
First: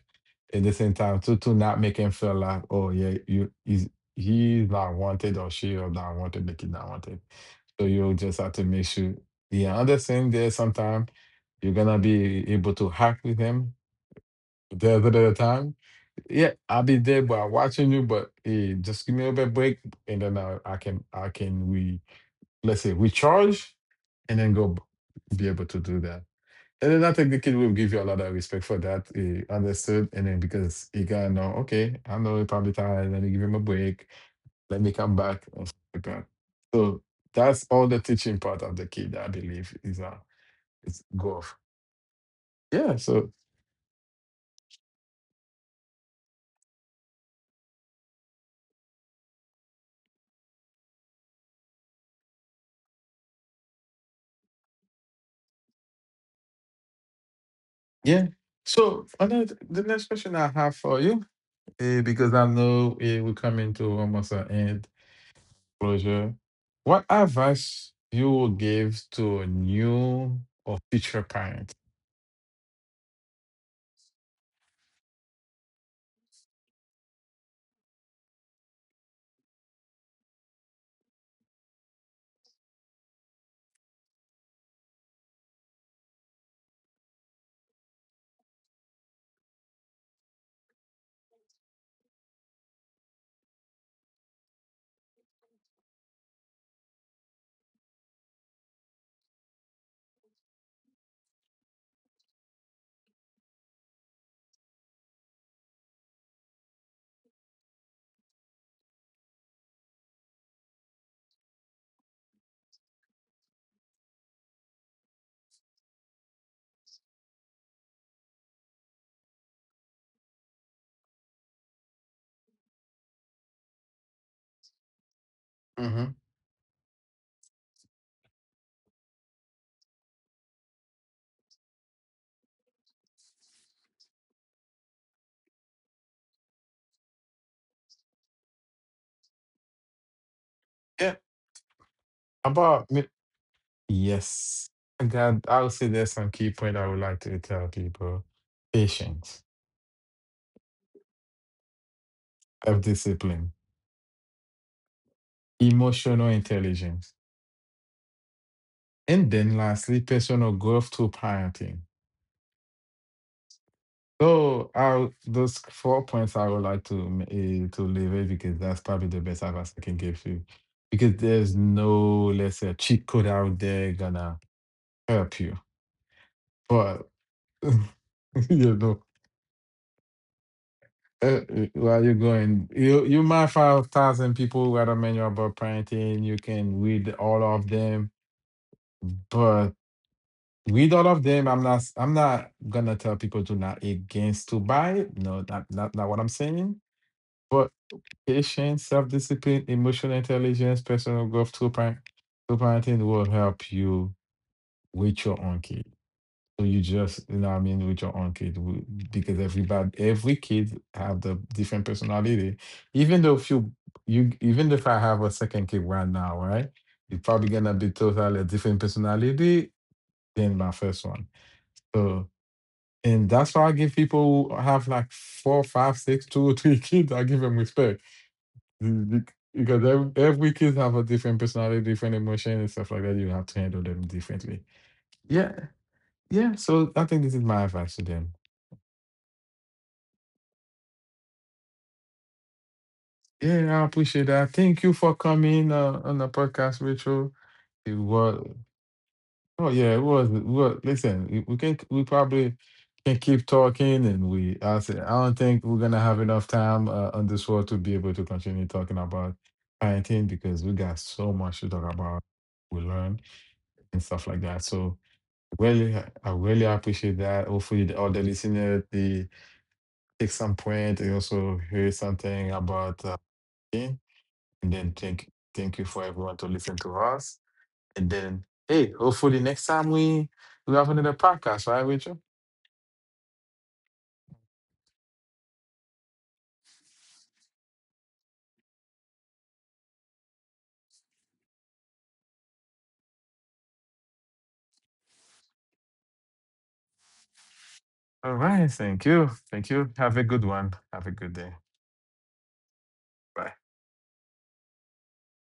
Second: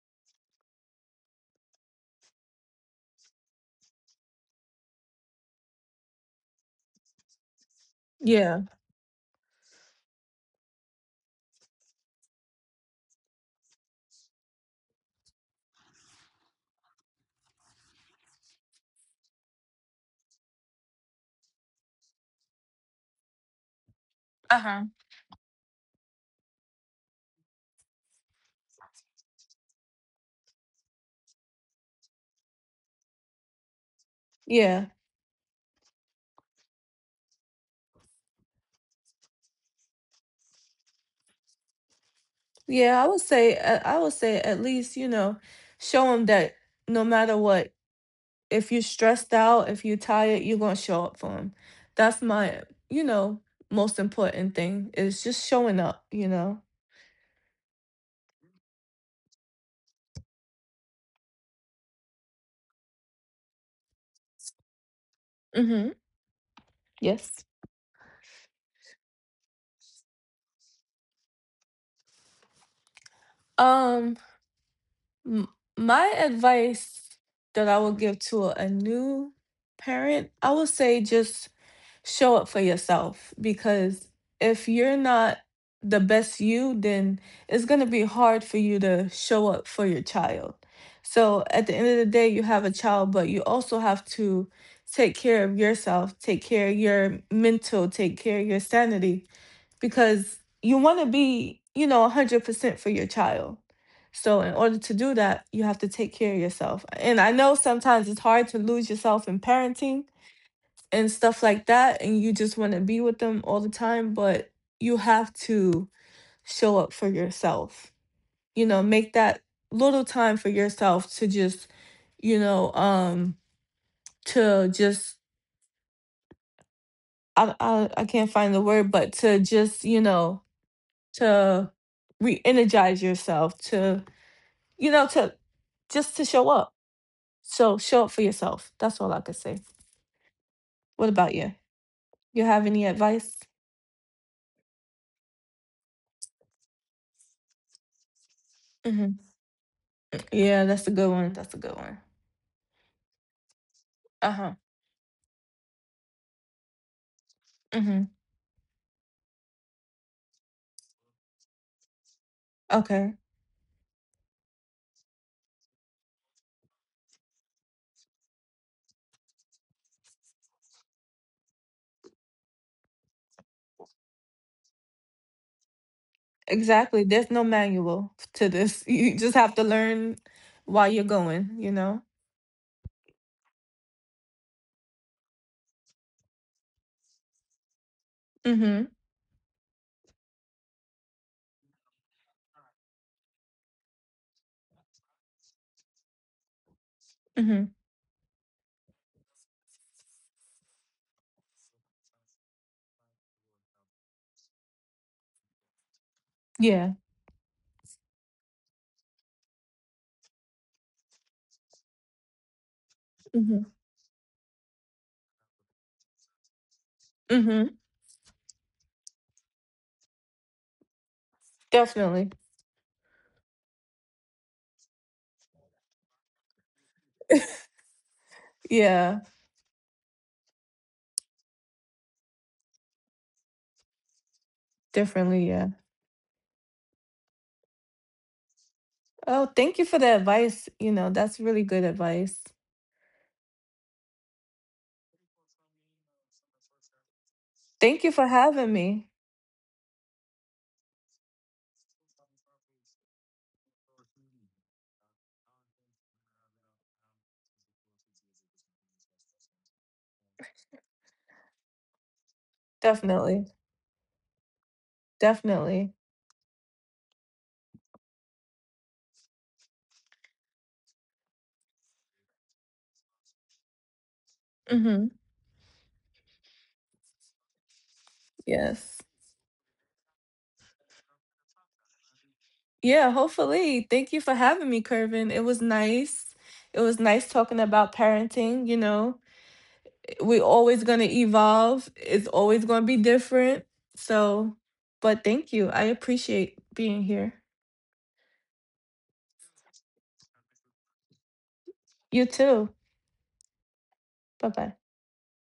S1: at the same time to not make him feel like, oh yeah, you is he's not wanted, or she or not wanted, the kid not wanted. So you just have to
S2: Yeah.
S1: make sure you understand there sometime you're gonna be able to hack with him. The other time, yeah, I'll be there, but I'm watching you. But hey, just give me a bit break, and then I can, I can, we, let's say, recharge and then
S2: Uh-huh.
S1: be able to do that. And then I think the kid will give you a lot of respect for that. He understood. And then because he got to know, okay, I know it's probably tired. Let me give him a break. Let
S2: Yeah.
S1: me come back. And stuff like that. So that's all the teaching part of the kid, I believe, is golf. Yeah.
S2: Yeah, I would
S1: So,
S2: say uh, I would say at least, you know, show them that no matter what, if you're stressed out, if you're tired, you're going to show up for them. That's my, you know, most important thing is just showing up, you know.
S1: yeah. So another, the next question I have for you, because I know we're coming to almost an end
S2: Mhm.
S1: closure. What
S2: Yes.
S1: advice you would give to new or future parent?
S2: Um m- my advice that I would give to a new parent, I would say just show up for yourself because if you're not the best you, then it's going to be hard for you to show up for your child. So at the end of the day, you have a child, but you also have to take care of yourself, take care of your mental, take care of your sanity because you want to be, you know, 100% for your child. So in order to do that, you have to take care of yourself. And I know sometimes it's hard to lose yourself in parenting, and stuff like that, and you just want to be with them all the time, but you have to show up for yourself, you know, make that little time for yourself to just you know to just
S1: Hmm.
S2: I can't find the word, but to just you know to re-energize yourself to you know to just to show up. So show up for yourself, that's all I could say. What
S1: Yeah,
S2: about you? You have any
S1: about me.
S2: advice?
S1: Yes, I got. I would say there's some key point I would like to tell people:
S2: Hmm.
S1: patience,
S2: Yeah, that's a good one, that's a good one.
S1: self discipline,
S2: Uh huh.
S1: emotional intelligence,
S2: Hmm.
S1: and then lastly, personal growth through parenting.
S2: Okay.
S1: So I those four points I would like to to leverage, because that's probably the best advice I can give you. Because there's no, let's say, cheat code out there gonna help you.
S2: Exactly.
S1: But
S2: There's no manual to
S1: you
S2: this.
S1: know,
S2: You just have to learn while you're going, you know?
S1: while you're going, you might find a thousand people who got a manual about parenting. You can read all of them,
S2: Hmm.
S1: but read all of them. I'm not. I'm not gonna tell people to not against to buy it. No, that not, not what I'm saying. But
S2: Hmm.
S1: patience, self discipline, emotional intelligence, personal growth, two parent, two parenting will help you with your own kid. So you
S2: Yeah.
S1: just, you know what I mean, with your own kid, w- because everybody, every kid have the different personality. Even though if
S2: Hmm.
S1: you, you, even if I have a second kid right now, right, you're probably
S2: Hmm.
S1: gonna be totally a different personality than my first one. So,
S2: Definitely.
S1: and that's why I give people who have like four, five, six, two or three kids, I give them respect.
S2: Yeah.
S1: Because every kid have a different personality, different emotion and stuff like that. You have to handle them differently.
S2: Definitely.
S1: Yeah.
S2: Yeah.
S1: Yeah. So I think this is my advice to them.
S2: Oh, thank you for the advice. You know, that's really good advice.
S1: Yeah, I appreciate that. Thank you for coming on the podcast, Rachel. It
S2: Thank you for
S1: was
S2: having me.
S1: oh yeah, it was, well listen, we can, we probably can keep talking, and we I say I don't think we're gonna have enough time on this world to be able to continue talking about parenting, because we got so much to talk about, we learn
S2: Definitely.
S1: and stuff like that. So really,
S2: Definitely.
S1: I really appreciate that. Hopefully, the, all the listeners they take some point. They also hear something about it. And then
S2: Hmm.
S1: thank you for everyone to listen to us. And then hey,
S2: Yes.
S1: hopefully next time we have another podcast, right, Rachel?
S2: Yeah, hopefully. Thank you for having me, Kervin. It was nice. It was nice talking about parenting, you know. We're always going to evolve. It's always going to be different. So, but thank you. I appreciate being here.
S1: All right, thank you, thank you. Have a good one. Have a good day.
S2: You too.
S1: Bye.
S2: Bye bye.